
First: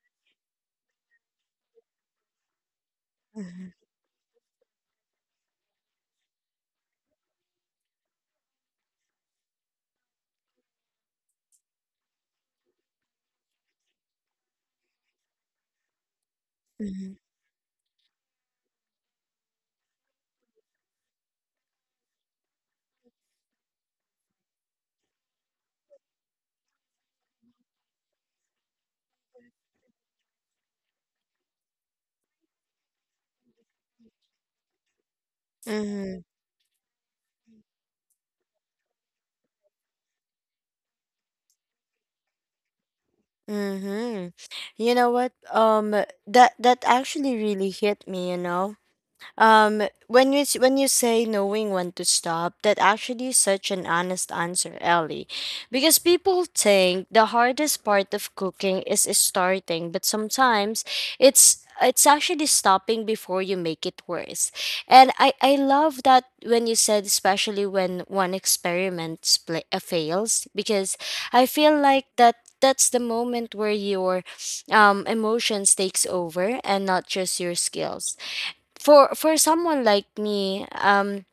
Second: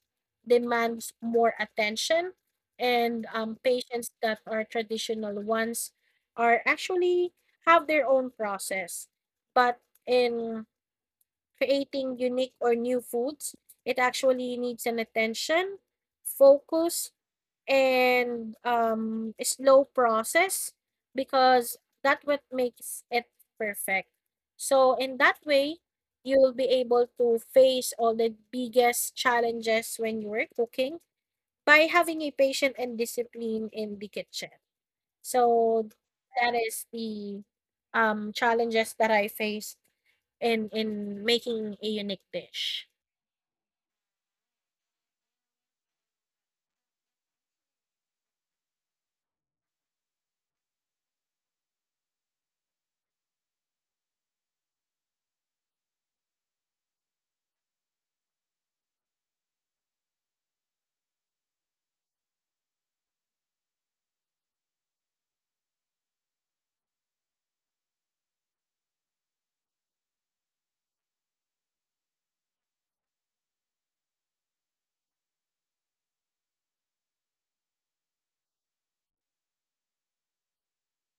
Speaker 2: demands more attention and
Speaker 1: Mm-hmm.
Speaker 2: patients that are traditional ones are actually, have their own process. But in creating unique or new foods, it actually needs an attention, focus, and, slow process, because that what makes it perfect. So in that way, you'll be able to face all the biggest challenges when you are cooking by having a patient and discipline in the kitchen. So
Speaker 1: Mm-hmm.
Speaker 2: that is the challenges that I faced in making a unique dish.
Speaker 1: Mm-hmm. You know what? That actually really hit me. You know, when you when you say knowing when to stop, that actually is such an honest answer, Ellie, because people think the hardest part of cooking is starting, but sometimes it's actually stopping before you make it worse. And I love that when you said, especially when one experiment fails, because I feel like that's the moment where your, emotions takes over and not just your skills for someone like me, um,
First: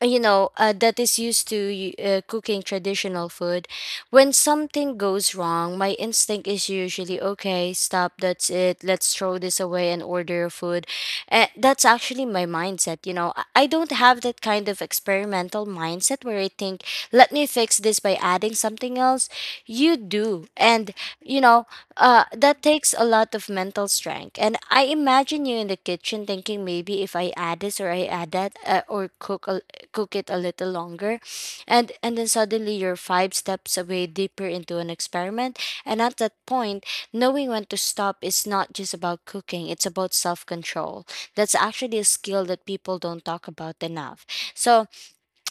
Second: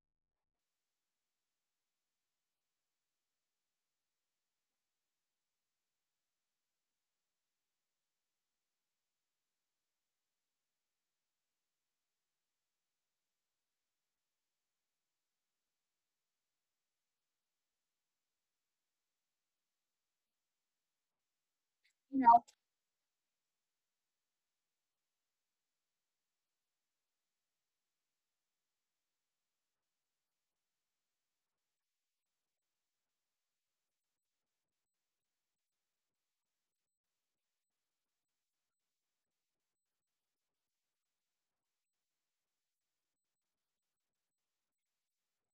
Speaker 1: uh, you know, that is used to cooking traditional food. When something goes wrong, my instinct is usually, okay, stop, that's it, let's throw this away and order food. That's actually my mindset, you know. I don't have that kind of experimental mindset where I think, let me fix this by adding something else. You do, and, you know, that takes a lot of mental strength. And I imagine you in the kitchen thinking, maybe if I add this or I add that, or cook a cook it a little longer, and then suddenly you're five steps away deeper into an experiment. And at that point, knowing when to stop is not just about cooking, it's about self-control. That's actually a skill that people don't talk about enough. So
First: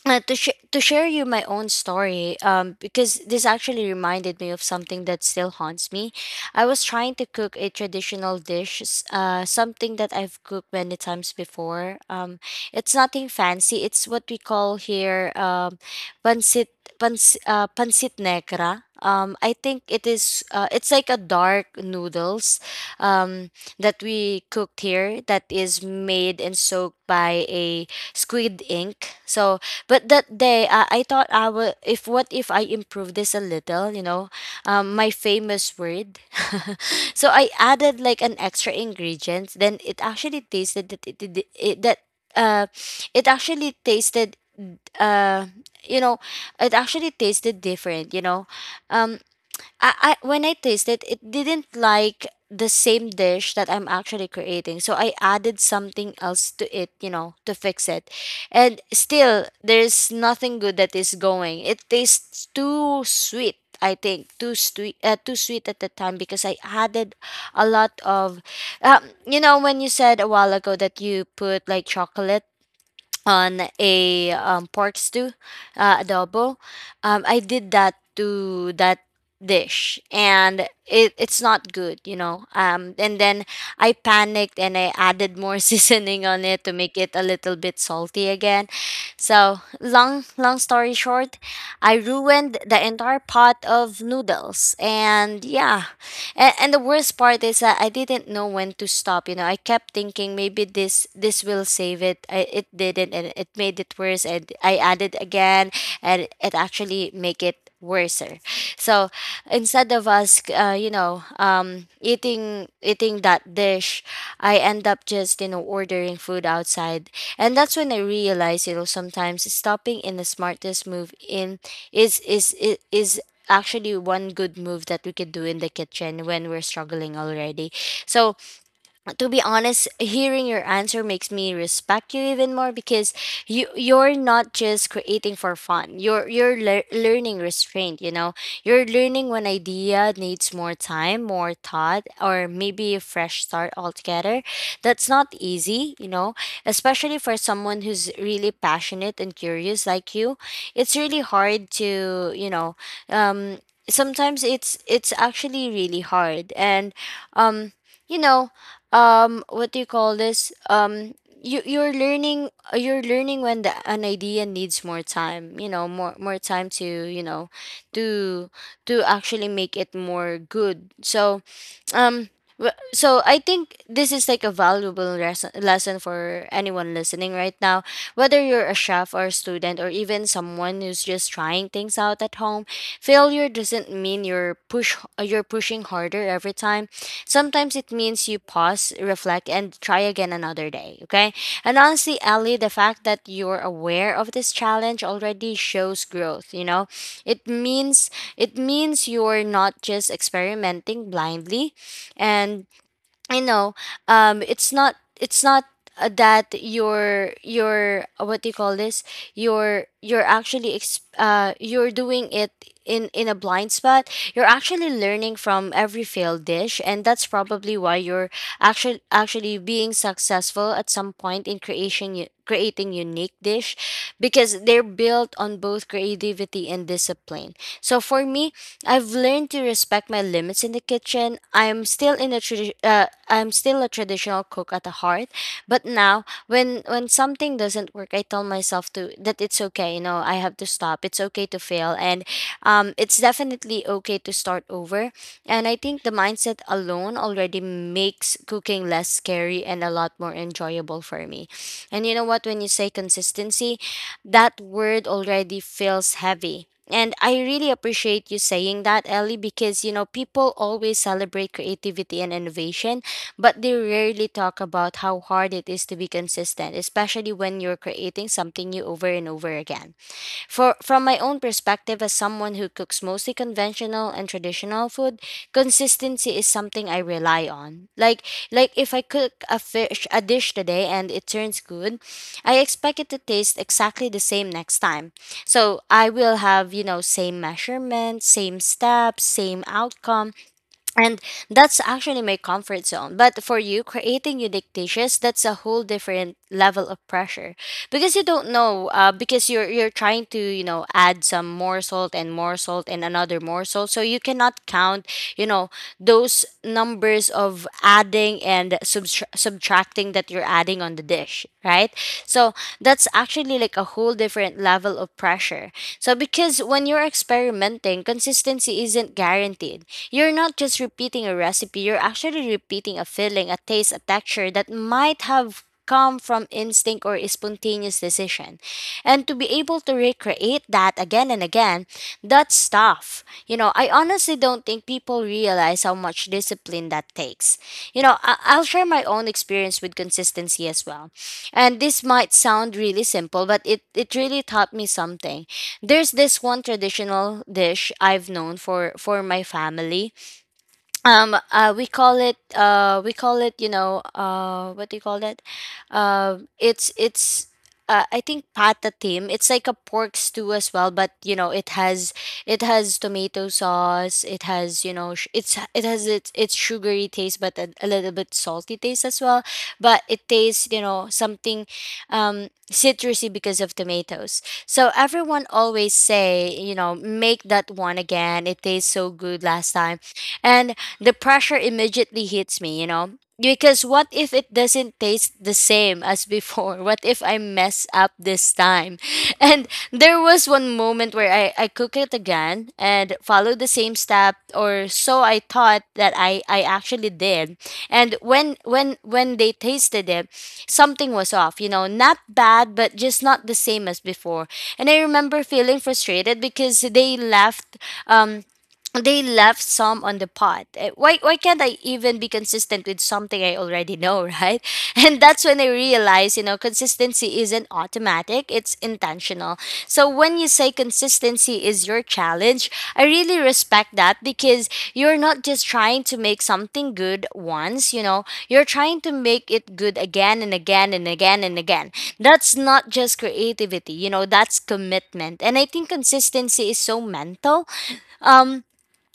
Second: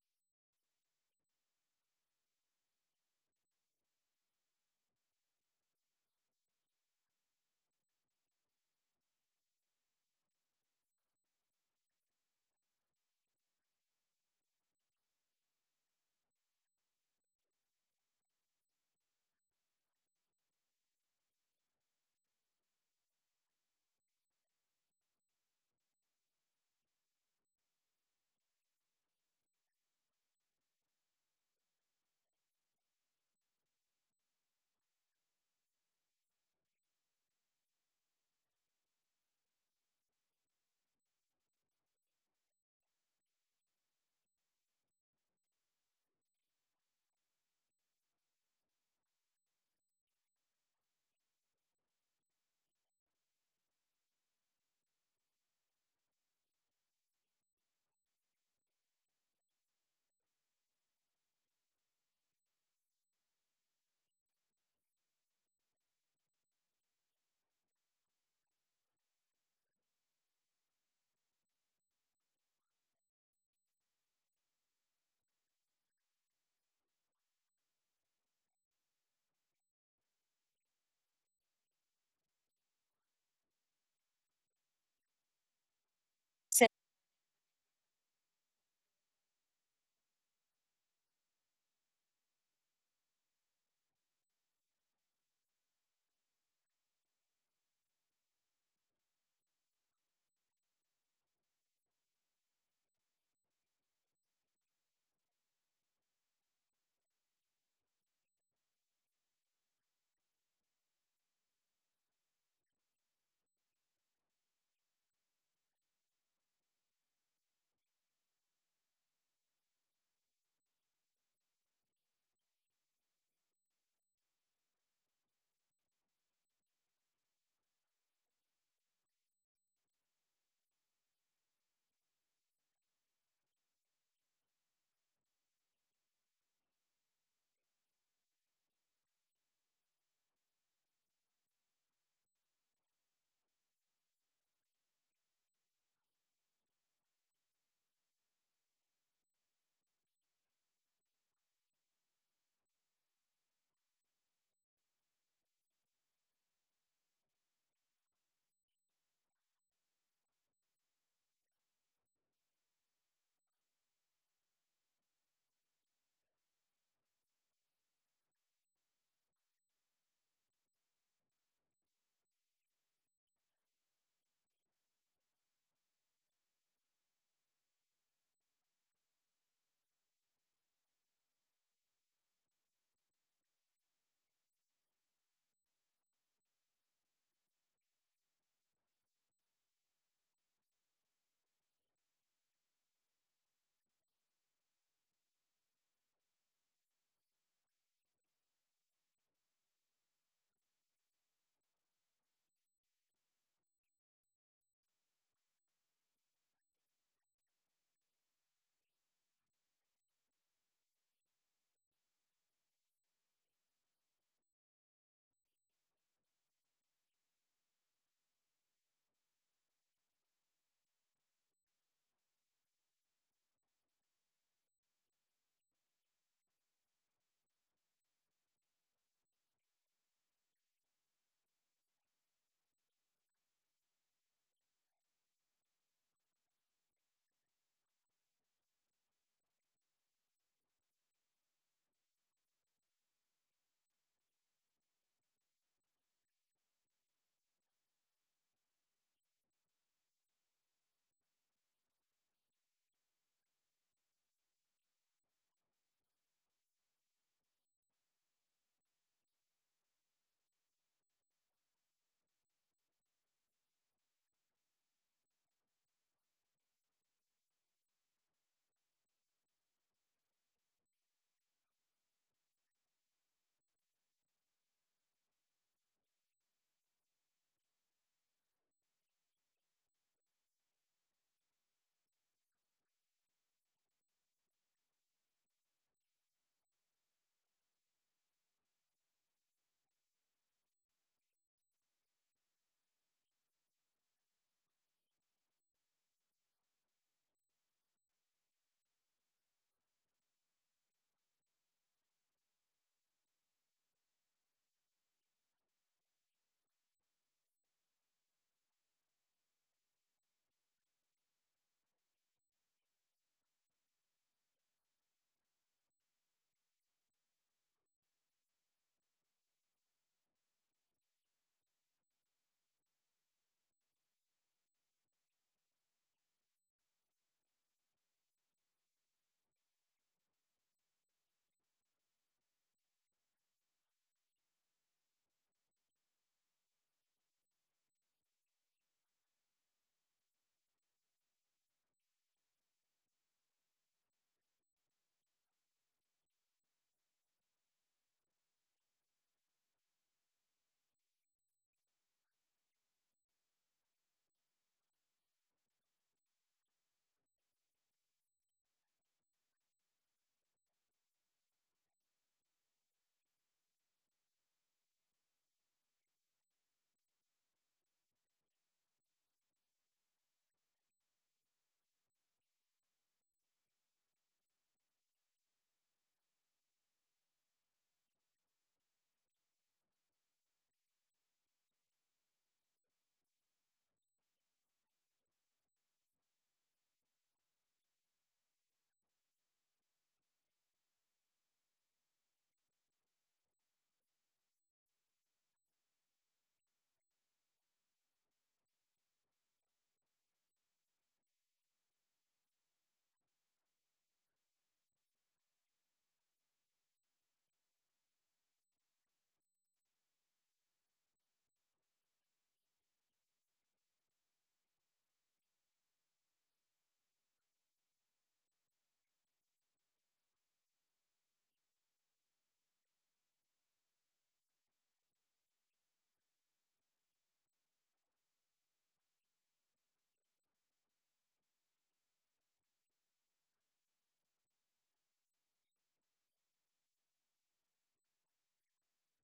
Speaker 1: to to share you my own story, because this actually reminded me of something that still haunts me. I was trying to cook a traditional dish something that I've cooked many times before. It's nothing fancy. It's what we call here, pancit pans pancit negra, I think it is. It's like a dark noodles, um that we cooked here that is made and soaked by a squid ink. So but that day, I thought I would. If what if I improve this a little, you know, my famous word. So I added like an extra ingredient. Then it actually tasted that uh, it actually tasted, uh, you know, it actually tasted different. You know, um, I when I tasted it didn't like the same dish that I'm actually creating. So I added something else to it, you know, to fix it. And still there's nothing good that is going. It tastes too sweet. I think too sweet at the time because I added a lot of, you know, when you said a while ago that you put like chocolate on a pork stew, adobo. I did that to that dish, and it it's not good, you know. And then I panicked and I added more seasoning on it
Speaker 2: So-
Speaker 1: to make it a little bit salty again. So long story short, I ruined the entire pot of noodles, and yeah, and the worst part is that I didn't know when to stop. You know, I kept thinking maybe this will save it. I, it didn't, and it made it worse. And I added again, and it actually make it worser. So instead of us, you know, eating that dish, I end up just you know ordering food outside, and that's when I realized you know sometimes stopping in the smartest move in is actually one good move that we could do in the kitchen when we're struggling already. So to be honest, hearing your answer makes me respect you even more because you you're not just creating for fun. You're learning restraint. You know, you're learning when idea needs more time, more thought, or maybe a fresh start altogether. That's not easy. You know, especially for someone who's really passionate and curious like you, it's really hard to you know. Um, sometimes it's actually really hard, and um you know, what do you call this, you you're learning, you're learning when the, an idea needs more time, you know, more time to you know to to actually make it more good. So um so I think this is like a valuable lesson for anyone listening right now, whether you're a chef or a student or even someone who's just trying things out at home. Failure doesn't mean you're push you're pushing harder every time. Sometimes it means you pause, reflect, and try again another day, okay? And honestly, Ali, the fact that you're aware of this challenge already shows growth, you know. It means it means you're not just experimenting blindly, and, you know, it's not that you're what do you call this, you're actually you're doing it in a blind spot. You're actually learning from every failed dish, and that's probably why you're actually being successful at some point in creation creating unique dish because they're built on both creativity and discipline. So for me, I've learned to respect my limits in the kitchen. I'm still in a I'm still a traditional cook at the heart, but now when something doesn't work, I tell myself to that it's okay. You know, I have to stop. It's okay to fail, and it's definitely okay to start over. And I think the mindset alone already makes cooking less scary and a lot more enjoyable for me. And you know what? When you say consistency, that word already feels heavy, and I really appreciate you saying that, Ellie, because you know, people always celebrate creativity and innovation, but they rarely talk about how hard it is to be consistent, especially when you're creating something new over and over again. For from my own perspective as someone who cooks mostly conventional and traditional food, consistency is something I rely on. Like if I cook a fish a dish today and it turns good, I expect it to taste exactly the same next time. So I will have, you know, same measurements, same steps, same outcome, and that's actually my comfort zone. But for you, creating unique dishes, that's a whole different level of pressure because you don't know. Because you're trying to you know add some more salt and another more salt, so you cannot count you know those numbers of adding and subtracting that you're adding on the dish, right? So that's actually like a whole different level of pressure. So because when you're experimenting, consistency isn't guaranteed. You're not just repeating a recipe, you're actually repeating a feeling, a taste, a texture that might have come from instinct or a spontaneous decision. And to be able to recreate that again and again, that's tough. You know, I honestly don't think people realize how much discipline that takes. You know, I'll share my own experience with consistency as well. And this might sound really simple, but it really taught me something. There's this one traditional dish I've known for my family. We call it, you know what do you call that it's I think patatim. It's like a pork stew as well, but you know it has, it has tomato sauce. It has, you know, it has its sugary taste, but a little bit salty taste as well. But it tastes, you know, something citrusy because of tomatoes. So everyone always say, you know, make that one again. It tastes so good last time, and the pressure immediately hits me, you know? Because what if it doesn't taste the same as before? What if I mess up this time? And there was one moment where I cook it again and follow the same step, or so I thought that I actually did. And when they tasted it, something was off, you know, not bad but just not the same as before. And I remember feeling frustrated because they left, um they left some on the pot. Eh, why can't I even be consistent with something I already know, right? And that's when I realized, you know, consistency isn't automatic, it's intentional. So when you say consistency is your challenge, I really respect that because you're not just trying to make something good once, you know, you're trying to make it good again and again and again and again. That's not just creativity, you know, that's commitment. And I think consistency is so mental. Um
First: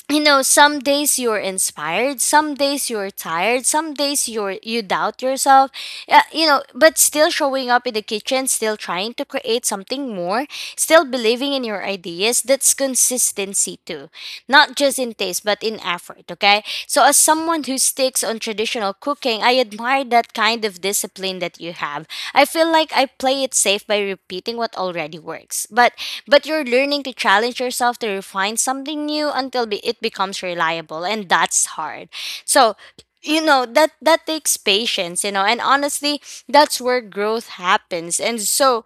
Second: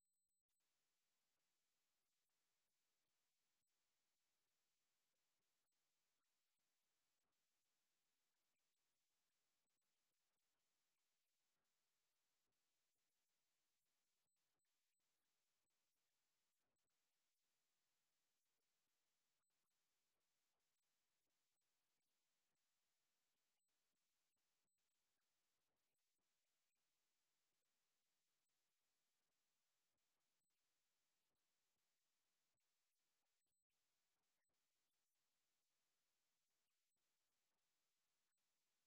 Speaker 1: you know, some days you're inspired, some days you're tired, some days you doubt yourself. You know, but still showing up in the kitchen, still trying to create something more, still believing in your ideas, that's consistency too, not just in taste but in effort. Okay, so as someone who sticks on traditional cooking, I admire that kind of discipline that you have. I feel like I play it safe by repeating what already works, but you're learning to challenge yourself to refine something new until it becomes reliable, and that's hard. So, you know, that takes patience, you know, and honestly, that's where growth happens. And so,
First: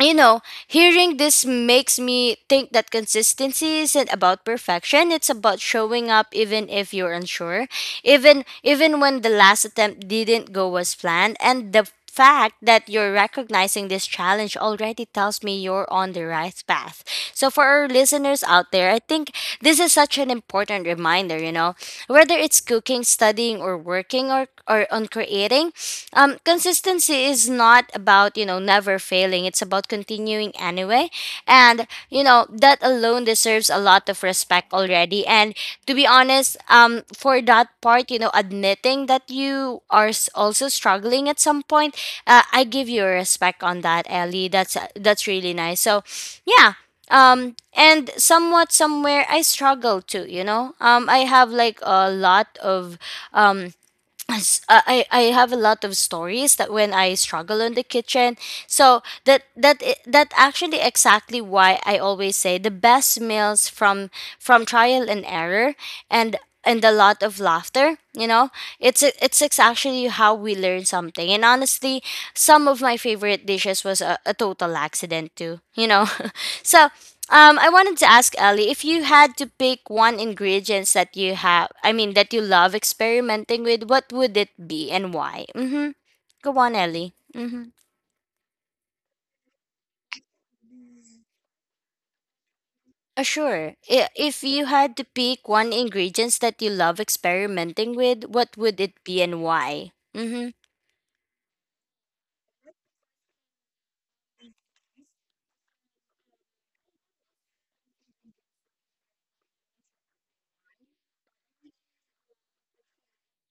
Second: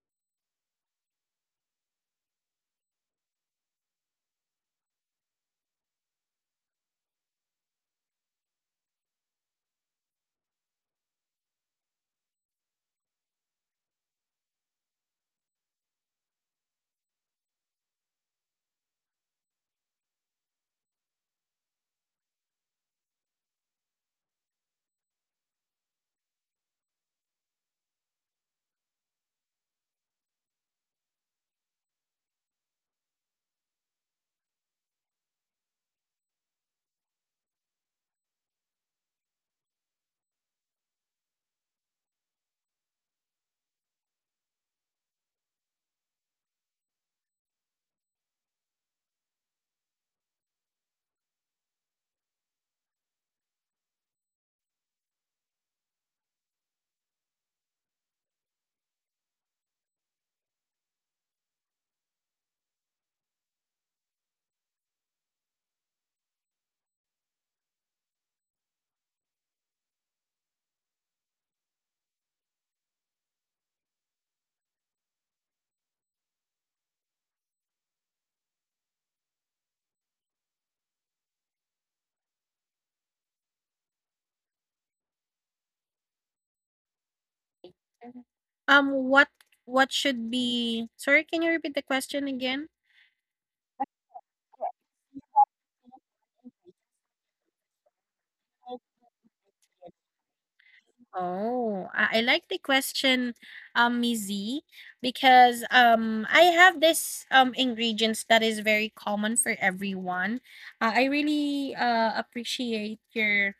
Speaker 1: you know, hearing this makes me think that consistency isn't about perfection. It's about showing up even if you're unsure, even when the last attempt didn't go as planned. And the fact that you're recognizing this challenge already tells me you're on the right path. So for our listeners out there, I think this is such an important reminder, you know, whether it's cooking, studying or working or on creating, consistency is not about, you know, never failing, it's about continuing anyway. And you know that alone deserves a lot of respect already. And to be honest, for that part, you know, admitting that you are also struggling at some point, I give you a respect on that, Ellie. That's really nice. So yeah. And somewhat somewhere I struggle too, you know. I have like a lot of, um I have a lot of stories that when I struggle in the kitchen. So that actually exactly why I always say the best meals from trial and error, and and a lot of laughter. You know, it's actually how we learn something. And honestly, some of my favorite dishes was a total accident too. You know, so I wanted to ask Ellie, if you had to pick one ingredients that you have, I mean, that you love experimenting with, what would it be and why? Mm-hmm. Go on, Ellie. Mm-hmm.
Speaker 2: Mhm. Um, what what should be? Sorry, can you repeat the question again?
Speaker 1: Sure. If you had to pick one ingredients that you love experimenting with, what would it be and why? Mm-hmm.
Speaker 2: Oh, I like the question, Mizi, because I have this ingredients that is very common for everyone. I really appreciate your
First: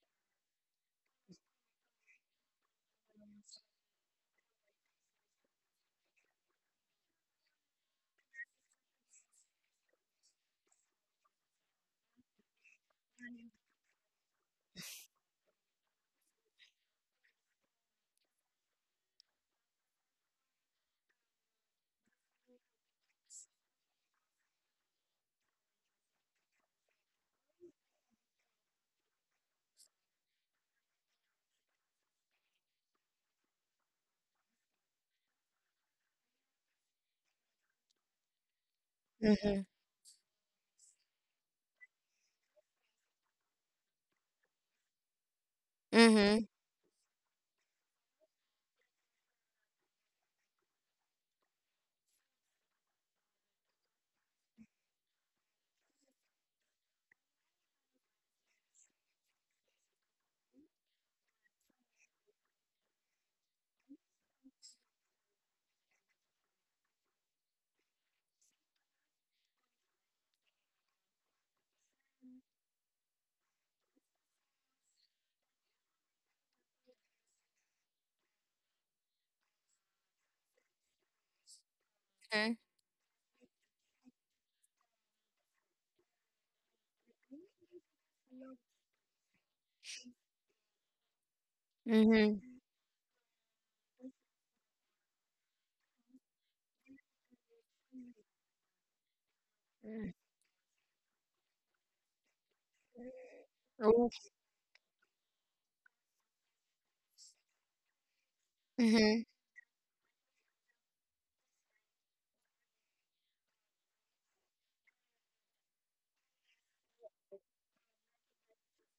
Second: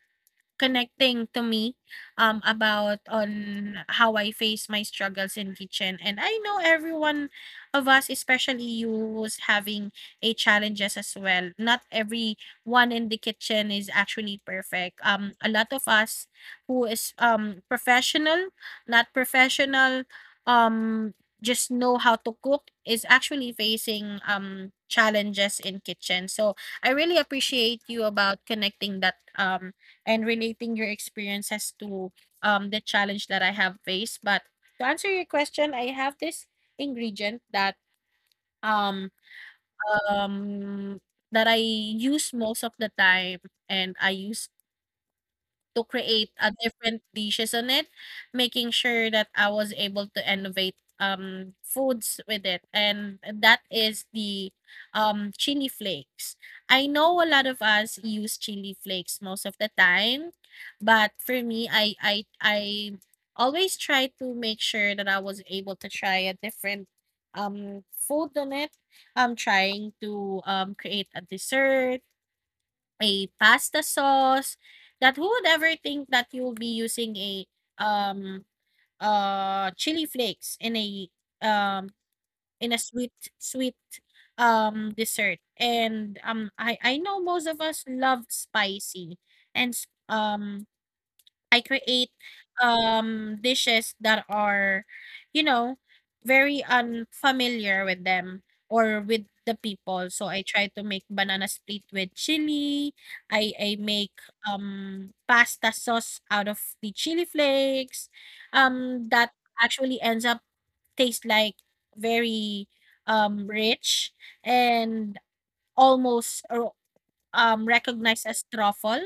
Speaker 2: connecting to me about on how I face my struggles in kitchen, and I know everyone of us, especially you, who's having a challenges as well. Not every one in the kitchen is actually perfect. A lot of us who is professional, not professional, um just know how to cook, is actually facing challenges in kitchen. So I really appreciate you about connecting that and relating your experiences to the challenge that I have faced. But to answer your question, I have this ingredient that um
Speaker 1: Mm-hmm.
Speaker 2: um that I use most of the time, and I use to create
Speaker 1: Mm-hmm.
Speaker 2: a different dishes on it, making sure that I was able to innovate foods with it, and that is the chili flakes. I know a lot of us use chili flakes most of the time, but for me, I always try to make sure that I was able to try a different food on it. I'm trying to create a dessert, a pasta sauce, that who would ever think that you'll be using a, um, chili flakes um, in a sweet, dessert? And, I know most of us love spicy and s I create,
Speaker 1: Mm-hmm.
Speaker 2: dishes that are, you know, very unfamiliar with them or with the people. So I try to make banana split with chili. I make, pasta sauce out of the chili flakes,
Speaker 1: Mm-hmm.
Speaker 2: that actually ends up taste like very, rich and almost or recognized as truffle.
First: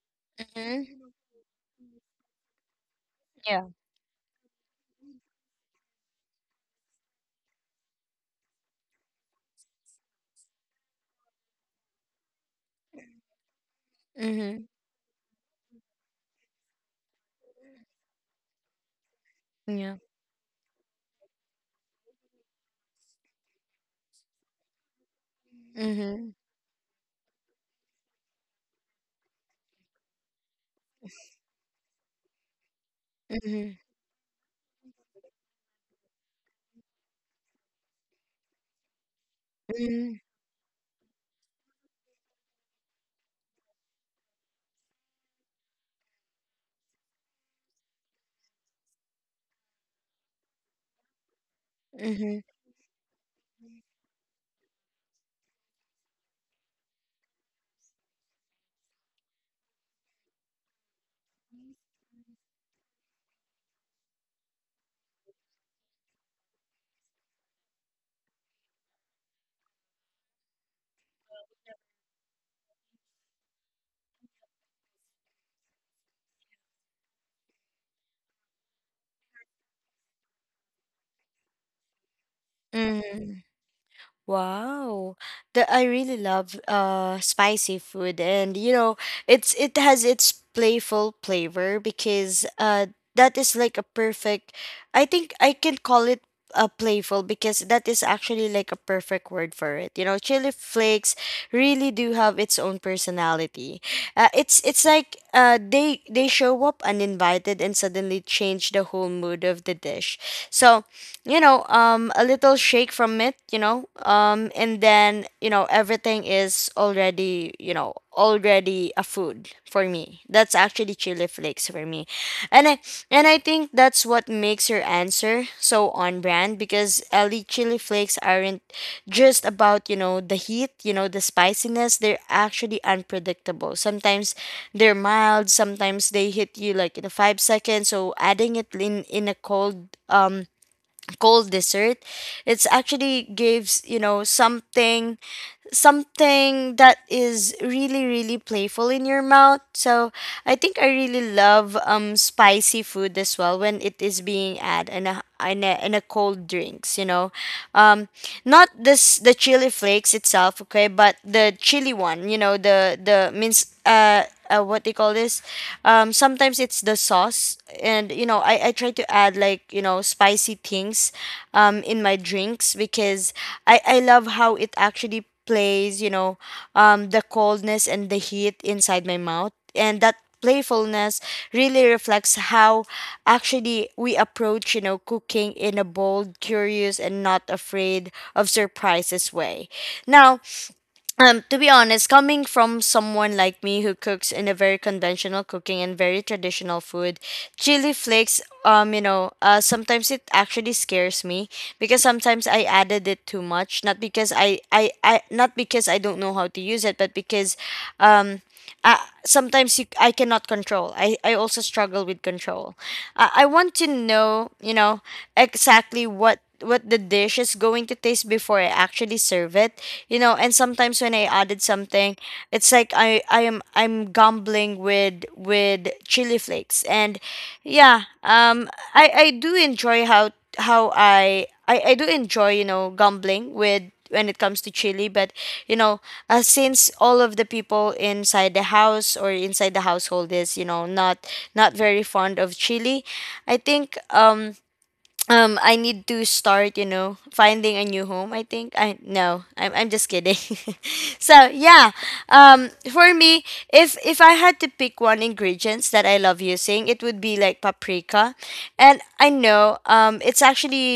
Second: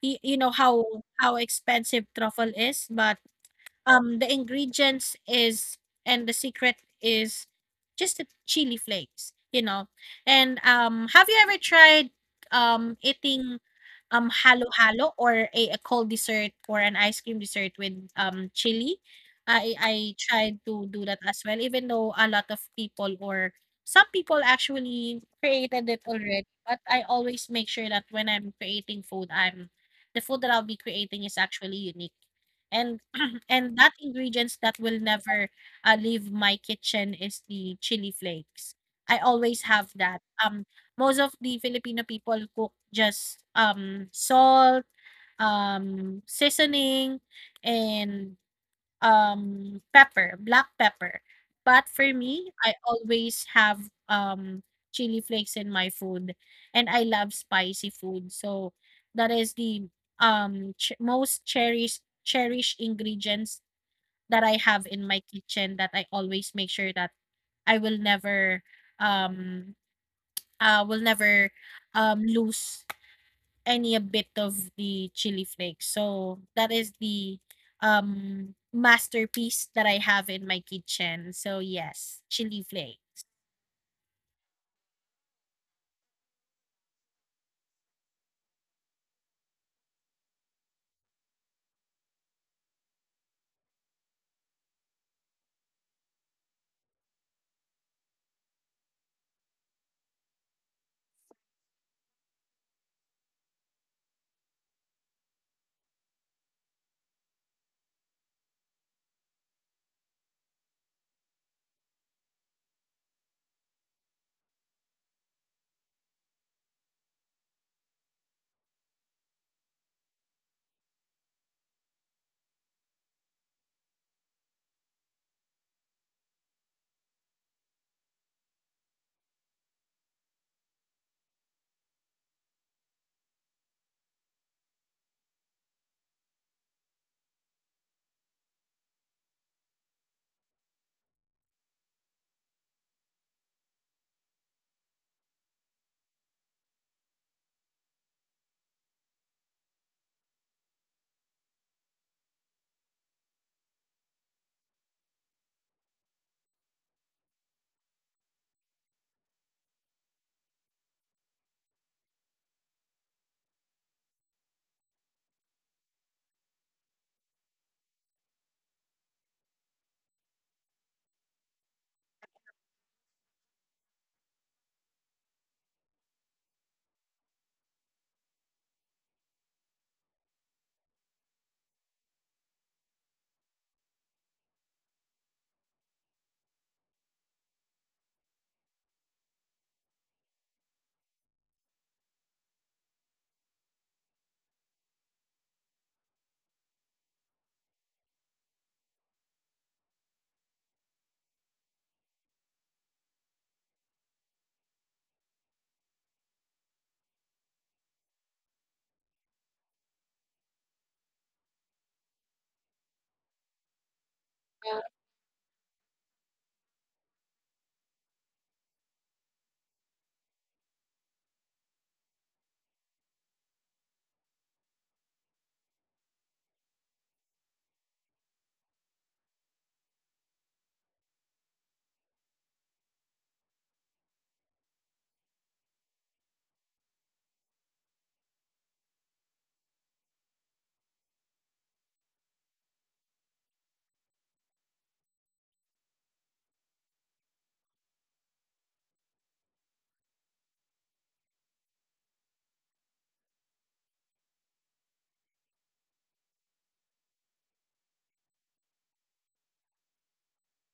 Speaker 2: You know how expensive truffle is, but
Speaker 1: Yeah.
Speaker 2: The ingredients is and the secret is just the chili flakes, you know. And have you ever tried eating
Speaker 1: Mm-hmm.
Speaker 2: halo-halo or a cold dessert or an ice cream dessert with chili? I
Speaker 1: Yeah.
Speaker 2: I tried to do that as well, even though a lot of people or some people actually created it
Speaker 1: Mm-hmm.
Speaker 2: already. But I always make sure that when I'm creating food, I'm the food that I'll be creating is actually unique. And
Speaker 1: Mm-hmm.
Speaker 2: and that ingredients that will never, leave my kitchen is the chili flakes. I always have that. Most of the Filipino people cook just, salt, seasoning, and, pepper, black pepper. But for
Speaker 1: Mm-hmm.
Speaker 2: me, I always have, chili flakes in my food, and I love spicy food. So that is the, most cherished ingredients that I have in my kitchen, that I always make sure that I um will never lose any a bit of the chili flakes. So that is the masterpiece that I have in my kitchen. So yes, chili flake.
Speaker 1: Mm-hmm. Wow, that I really love spicy food, and you know, it has its playful flavor because that is like a perfect. I think I can call it a playful because that is actually like a perfect word for it. You know, chili flakes really do have its own personality. It's like they show up uninvited and suddenly change the whole mood of the dish. So you know, a little shake from it, you know, and then you know everything is already, you know, already a food for me. That's actually chili flakes for me. And i and i think that's what makes your answer so on brand, because, Ellie, chili flakes aren't just about, you know, the heat, you know, the spiciness. They're actually unpredictable. Sometimes they're mild, sometimes they hit you like in 5 seconds. So adding it in a cold dessert, it's actually gives, you know, something, something that is really really playful in your mouth. So I think I really love spicy food as well when it is being added in a cold drinks, you know. um Not this the chili flakes itself, okay, but the chili one, you know, the means, what they call this, sometimes it's the sauce. And you know I try to add like, you know, spicy things in my drinks, because I love how it actually plays, you know, the coldness and the heat inside my mouth. And that playfulness really reflects how actually we approach, you know, cooking in a bold, curious, and not afraid of surprises way. Now, to be honest, coming from someone like me who cooks in a very conventional cooking and very traditional food, chili flakes, you know, sometimes it actually scares me, because sometimes I added it too much. Not because I not because I don't know how to use it, but because, um, uh, sometimes you, I cannot control. I also struggle with control. I want to know, you know, exactly what the dish is going to taste before I actually serve it, you know. And sometimes when I added something, it's like I am, I'm gambling with chili flakes. And yeah, I enjoy how I do enjoy, you know, gambling with, when it comes to chili. But you know, since all of the people inside the house, or inside the household is, you know, not very fond of chili, I think I need to start, you know, finding a new home. I think I No, I'm just kidding. So yeah, for me, if I had to pick one ingredients that I love using, it would be like paprika. And I know it's,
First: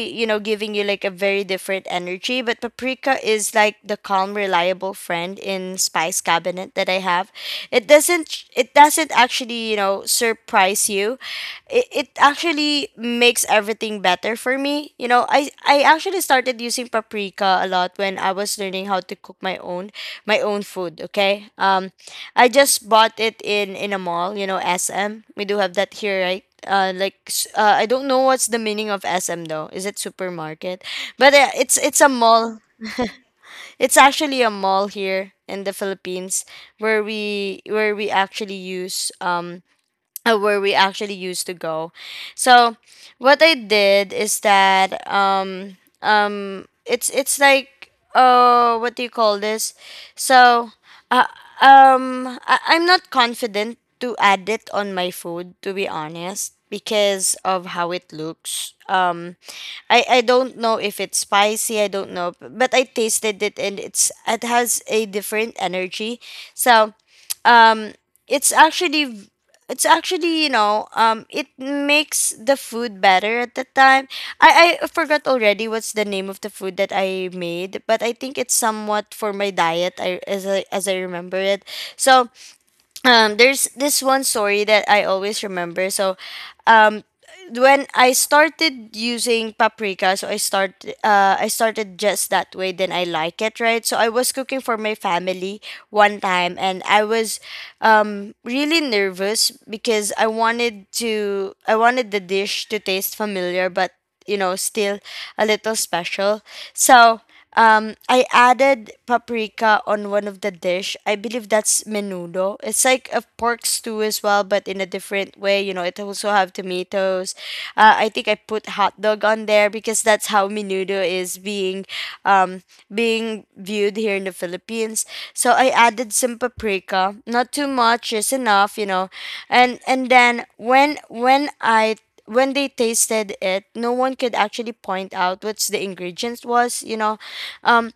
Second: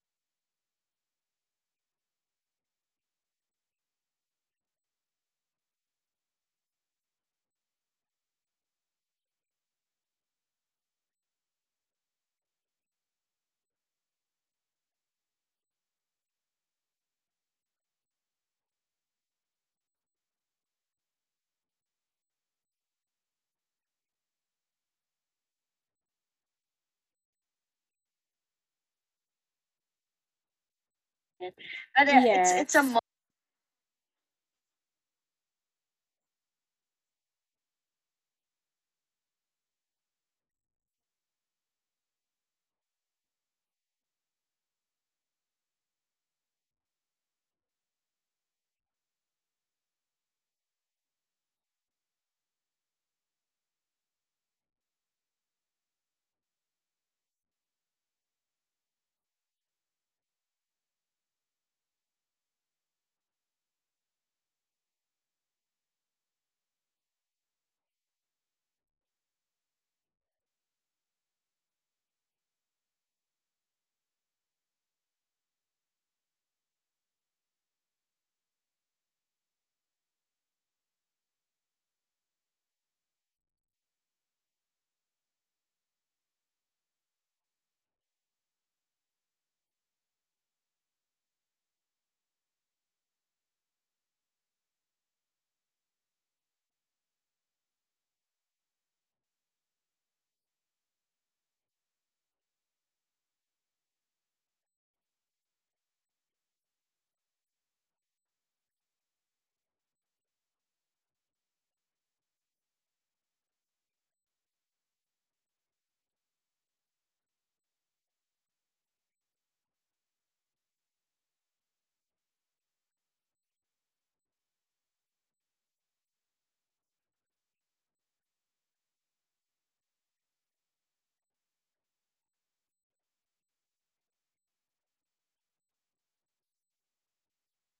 Speaker 1: you know, giving you like a different energy, but paprika is like the calm, reliable friend in spice cabinet that I have. It doesn't actually, you know, surprise you. It actually makes everything better for me. You know, I actually started using paprika a lot when I was learning how to cook my own, my own food, okay? I just bought it in a mall, you know, SM. We do have that here, right? Like I don't know what's the meaning of SM though. Is it supermarket? But it's a
Speaker 2: But
Speaker 1: mall.
Speaker 2: it's a Yes. mall,
Speaker 1: It's actually a mall here in the Philippines, where we actually use where we actually used to go. So what I did is that it's like uh, what do you call this? So uh, I'm not confident to add it on my food, to be honest, because of how it looks. I don't know if it's spicy, I don't know, but I tasted it and it has a different energy. So um it's actually it's actually, you know, it makes the food better. At the time I forgot already what's the name of the food that I made, but I think it's somewhat for my diet, I, as I remember it. So there's this one story that I always remember. So um when I started using paprika, so I started just that way, then I like it, right? So I was cooking for my family one time and I was really nervous because I wanted the dish to taste familiar, but you know still a little special. So I added paprika on one of the dish. I believe that's menudo. It's like a pork stew as well, but in a different way. You know, it also have tomatoes I think I put hot dog on there because that's how menudo is being um, being viewed here in the Philippines. So I added some paprika, not too much, just enough, you know. And and when I when they tasted it, no one could actually point out what's the ingredients was, you know. Um,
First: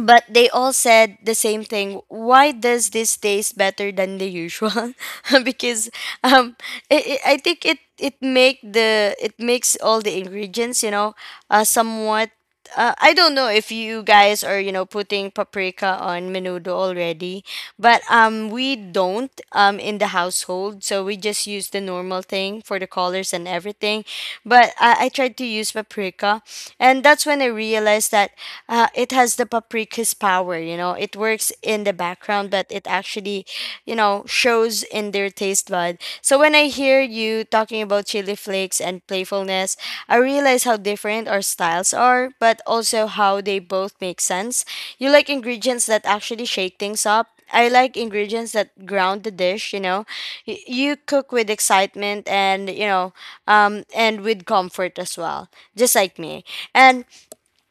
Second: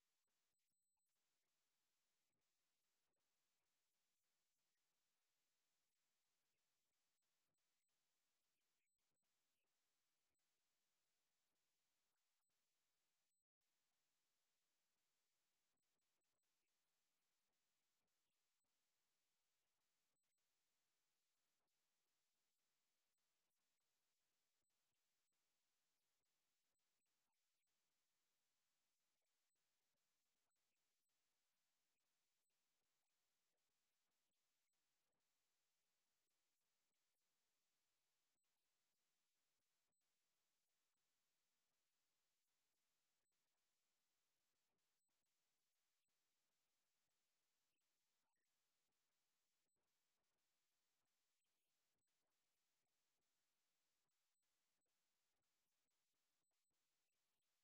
Speaker 1: but they all said the same thing, why does this taste better than the usual? Because um I think it makes all the ingredients, you know, somewhat. I don't know if you guys are, you know, putting paprika on menudo already, but we don't, in the household, so we just use the normal thing for the colors and everything, but I tried to use paprika, and that's when I realized that it has the paprika his power, you know, it works in the back, but it actually, you know, shows in their blood. So when I heard you talking about chili flakes and playfulness, I realize how different our styles are but also how they both make sense. You like ingredients that actually shake things up, I like ingredients that ground the dish, you know. You cook with excitement and, you know, and with comfort as well, just like me. And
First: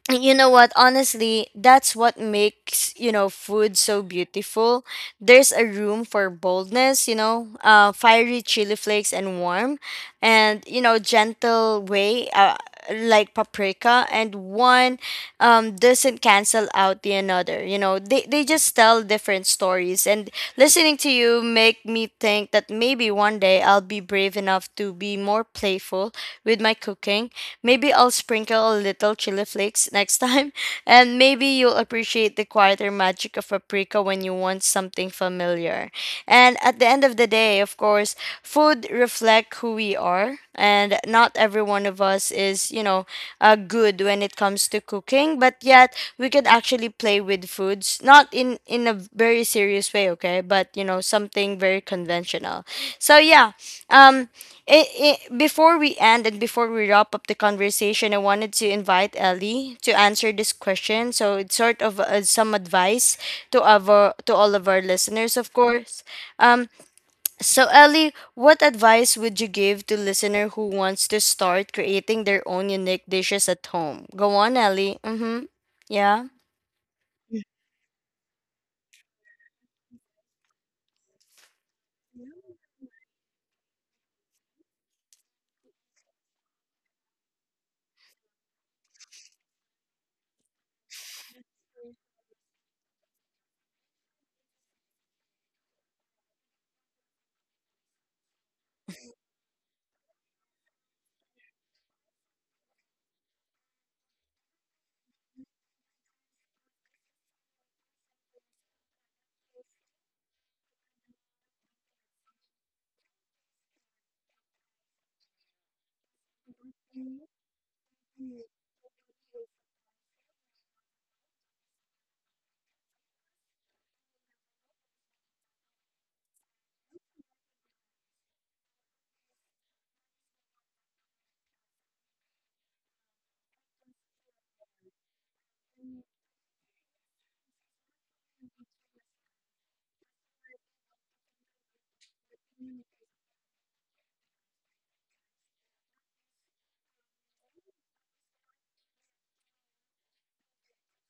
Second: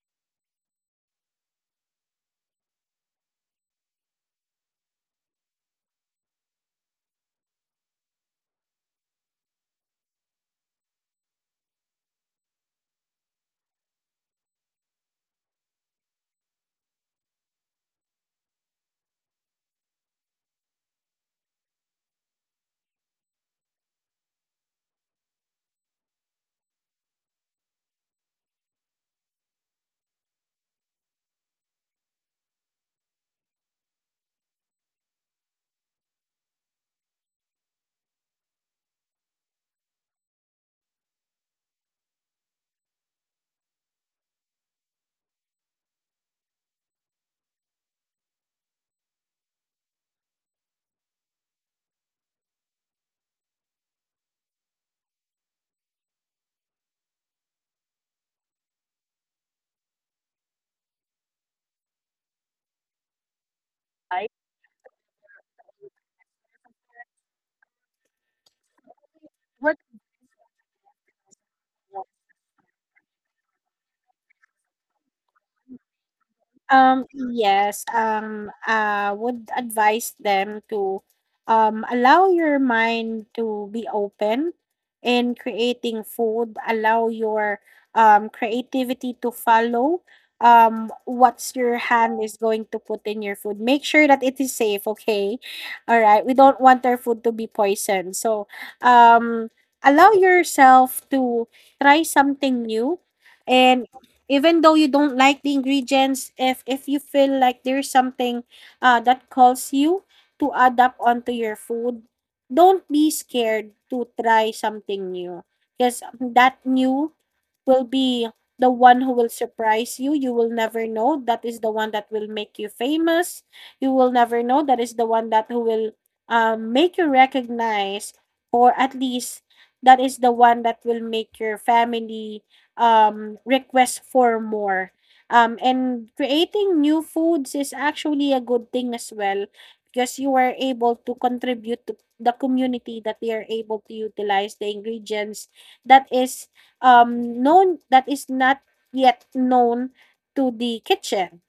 Speaker 1: and you know what, honestly, that's what makes, you know, food so beautiful. There's a room for boldness, you know, fiery chili flakes and warm and, you know, gentle way, like paprika, and one doesn't cancel out the another, you know, they just tell different stories. And listening to you make me think that maybe one day I'll be brave enough to be more playful with my cooking. Maybe I'll sprinkle a little chili flakes next time, and maybe you'll appreciate the quieter magic of paprika when you want something familiar. And at the end of the day, of course, food reflect who we are, and not every one of us is, you know, good when it comes to cooking, but yet we could actually play with foods, not in a very serious way, okay, but you know, something very conventional. So yeah, um it, before we end and before we wrap up the conversation, I wanted to invite Ellie to answer this question. So it's sort of some advice to our to
Speaker 2: right?
Speaker 1: all of our listeners, of course. Um, so Ellie, what advice would you
Speaker 2: What
Speaker 1: give to listener who wants to start creating their own unique dishes at home? Go on, Ellie. Mm-hmm. Yeah.
Speaker 2: Yes, would advise them to allow your mind to be open in creating food, allow your creativity to follow what's your hand is going to put in your food. Make sure that it is safe, okay? All right, we don't want our food to be poisoned. So, um, allow yourself to try something new. And even though you don't like the ingredients, if you feel like there's something that calls you to adapt onto your food, don't be scared to try something new, because that new will be the one who will surprise you. You will never know that is the one that will make you famous. You will never know that is the one that who will make you recognize, or at least that is the one that will make your family request for more. And creating new foods is actually a good thing as well, because you are able to contribute to the community, that they are able to utilize the ingredients that is known, that is not yet known to the kitchen.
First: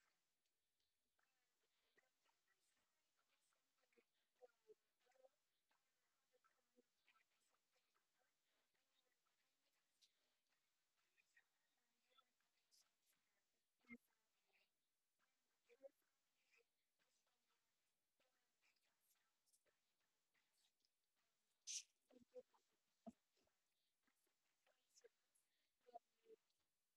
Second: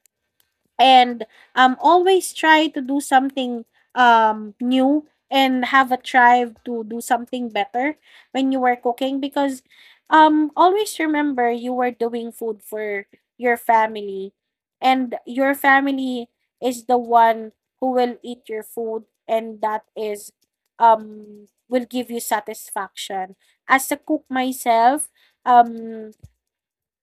Speaker 2: And always try to do something new, and have a drive to do something better when you were cooking, because always remember, you were doing food for your family, and your family is the one who will eat your food, and that is will give you satisfaction. As a cook myself, um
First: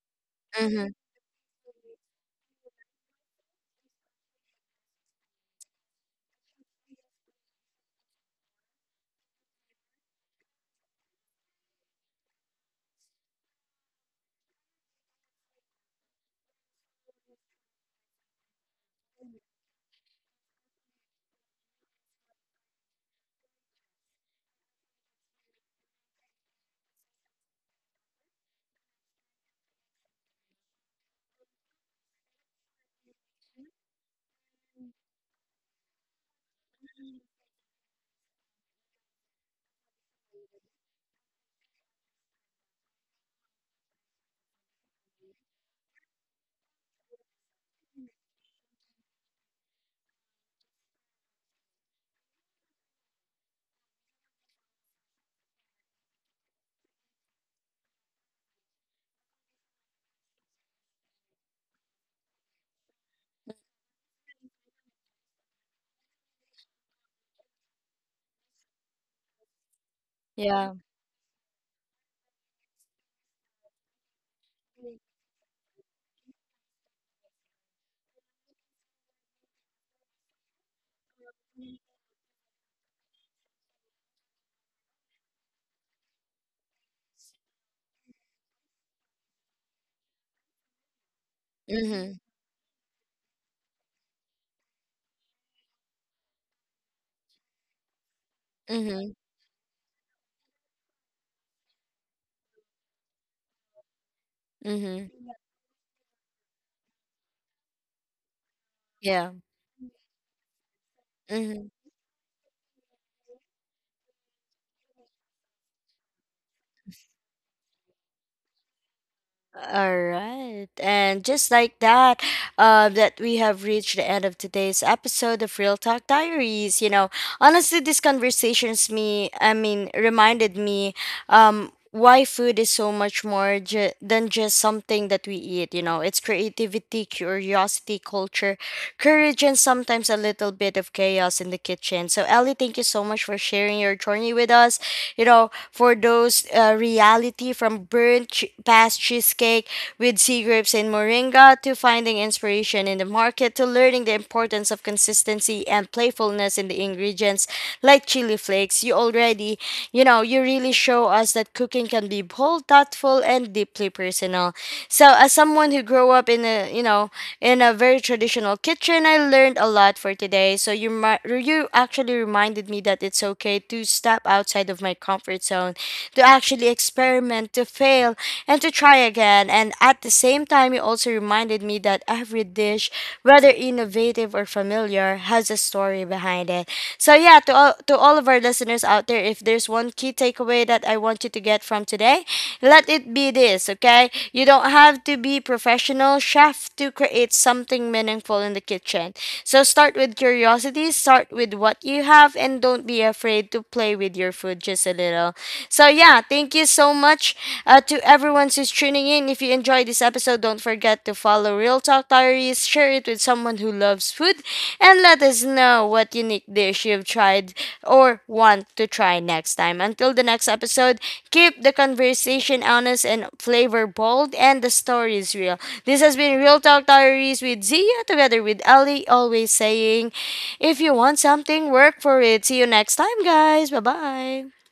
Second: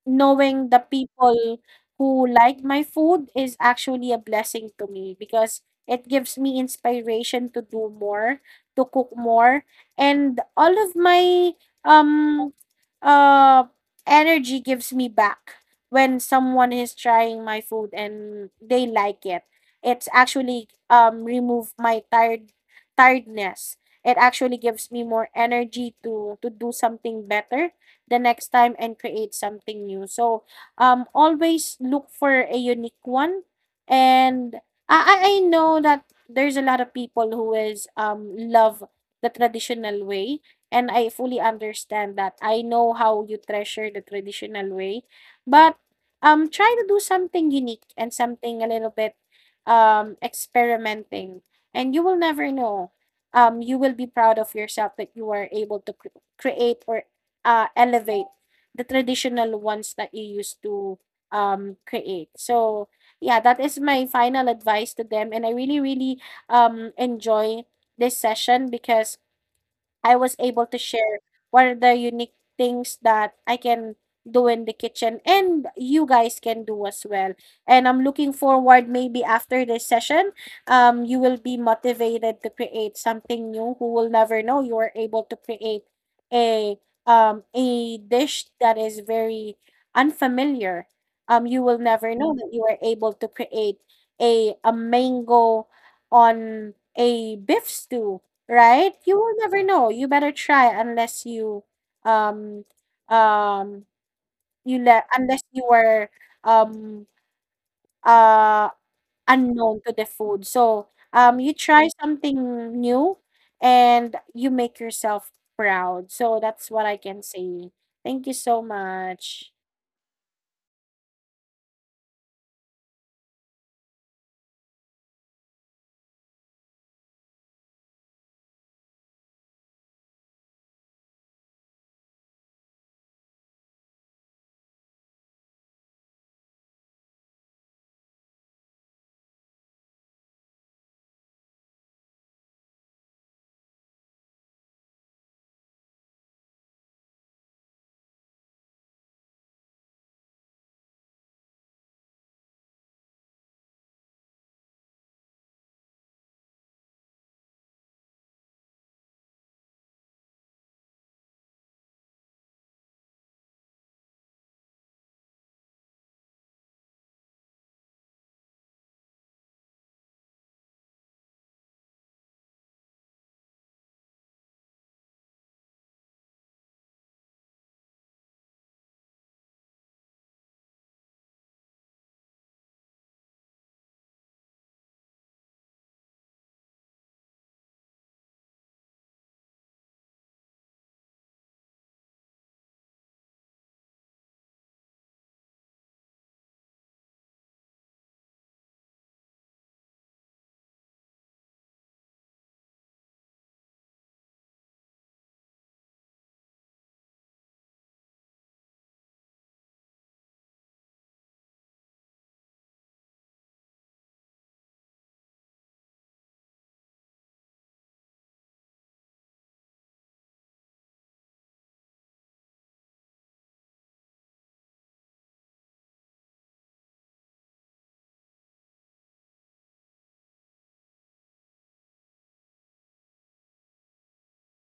Speaker 2: knowing the
Speaker 1: Mm-hmm.
Speaker 2: people who like my food is actually a blessing to me, because it gives me inspiration to do more, to cook more, and all of my um uh energy gives me back when someone is trying my food and they like it. It's actually remove my tiredness. It actually gives me more energy to do something better the next time and create something new. So always look for a unique one. And I know that there's a lot of people who is love the traditional way, and I fully understand that. I know how you treasure the traditional way, but try to do something unique and something a little bit experimenting, and you will never know you will be proud of yourself that you are able to create or elevate the traditional ones that you used to create. So, yeah, that is my final advice to them. And I really, really enjoy this session because I was able
Speaker 1: Yeah.
Speaker 2: to share what are the unique things that I can do in the kitchen, and you guys can do as well. And I'm looking forward maybe after this session, you will be motivated to create something new. Who will never know you are able to create a a dish that is very unfamiliar. You will never
Speaker 1: Mm-hmm.
Speaker 2: know that you are able to create a mango on a beef stew, right?
Speaker 1: Mm-hmm.
Speaker 2: You will never know. You better try unless you um um you let,
Speaker 1: Mm-hmm.
Speaker 2: unless you were um uh
Speaker 1: Yeah.
Speaker 2: unknown to the food. So you
Speaker 1: Mm-hmm.
Speaker 2: try something new and you make yourself proud. So that's what I can say. Thank you so much.
Speaker 1: All right. And just like that, that we have reached the end of today's episode of Real Talk Diaries. You know, honestly, these conversations me, I mean, reminded me, why food is so much more than just something that we eat. You know, it's creativity, curiosity, culture, courage, and sometimes a little bit of chaos in the kitchen. So, Ellie, thank you so much for sharing your journey with us. You know, for those reality from burnt past cheesecake with sea grapes and moringa to finding inspiration in the market to learning the importance of consistency and playfulness in the ingredients like chili flakes. You already, you know, you really show us that cooking can be bold, thoughtful, and deeply personal. So as someone who grew up in a, you know, in a very traditional kitchen, I learned a lot for today. So you actually reminded me that it's okay to step outside of my comfort zone to actually experiment, to fail, and to try again. And at the same time, you also reminded me that every dish, whether innovative or familiar, has a story behind it. So, yeah, to all of our listeners out there, if there's one key takeaway that I want you to get from today, let it be this, okay? You don't have to be professional chef to create something meaningful in the kitchen. So start with curiosity, start with what you have and don't be afraid to play with your food just a little. So yeah, thank you so much to everyone who's tuning in. If you enjoyed this episode, don't forget to follow Real Talk Diaries, share it with someone who loves food, and let us know what unique dish you've tried or want to try next time. Until the next episode, keep the conversation honest and flavor bold and the stories real. This has been Real Talk Diaries with Zia together with Ali, always saying, if you want something, work for it. See you next time, guys. Bye bye.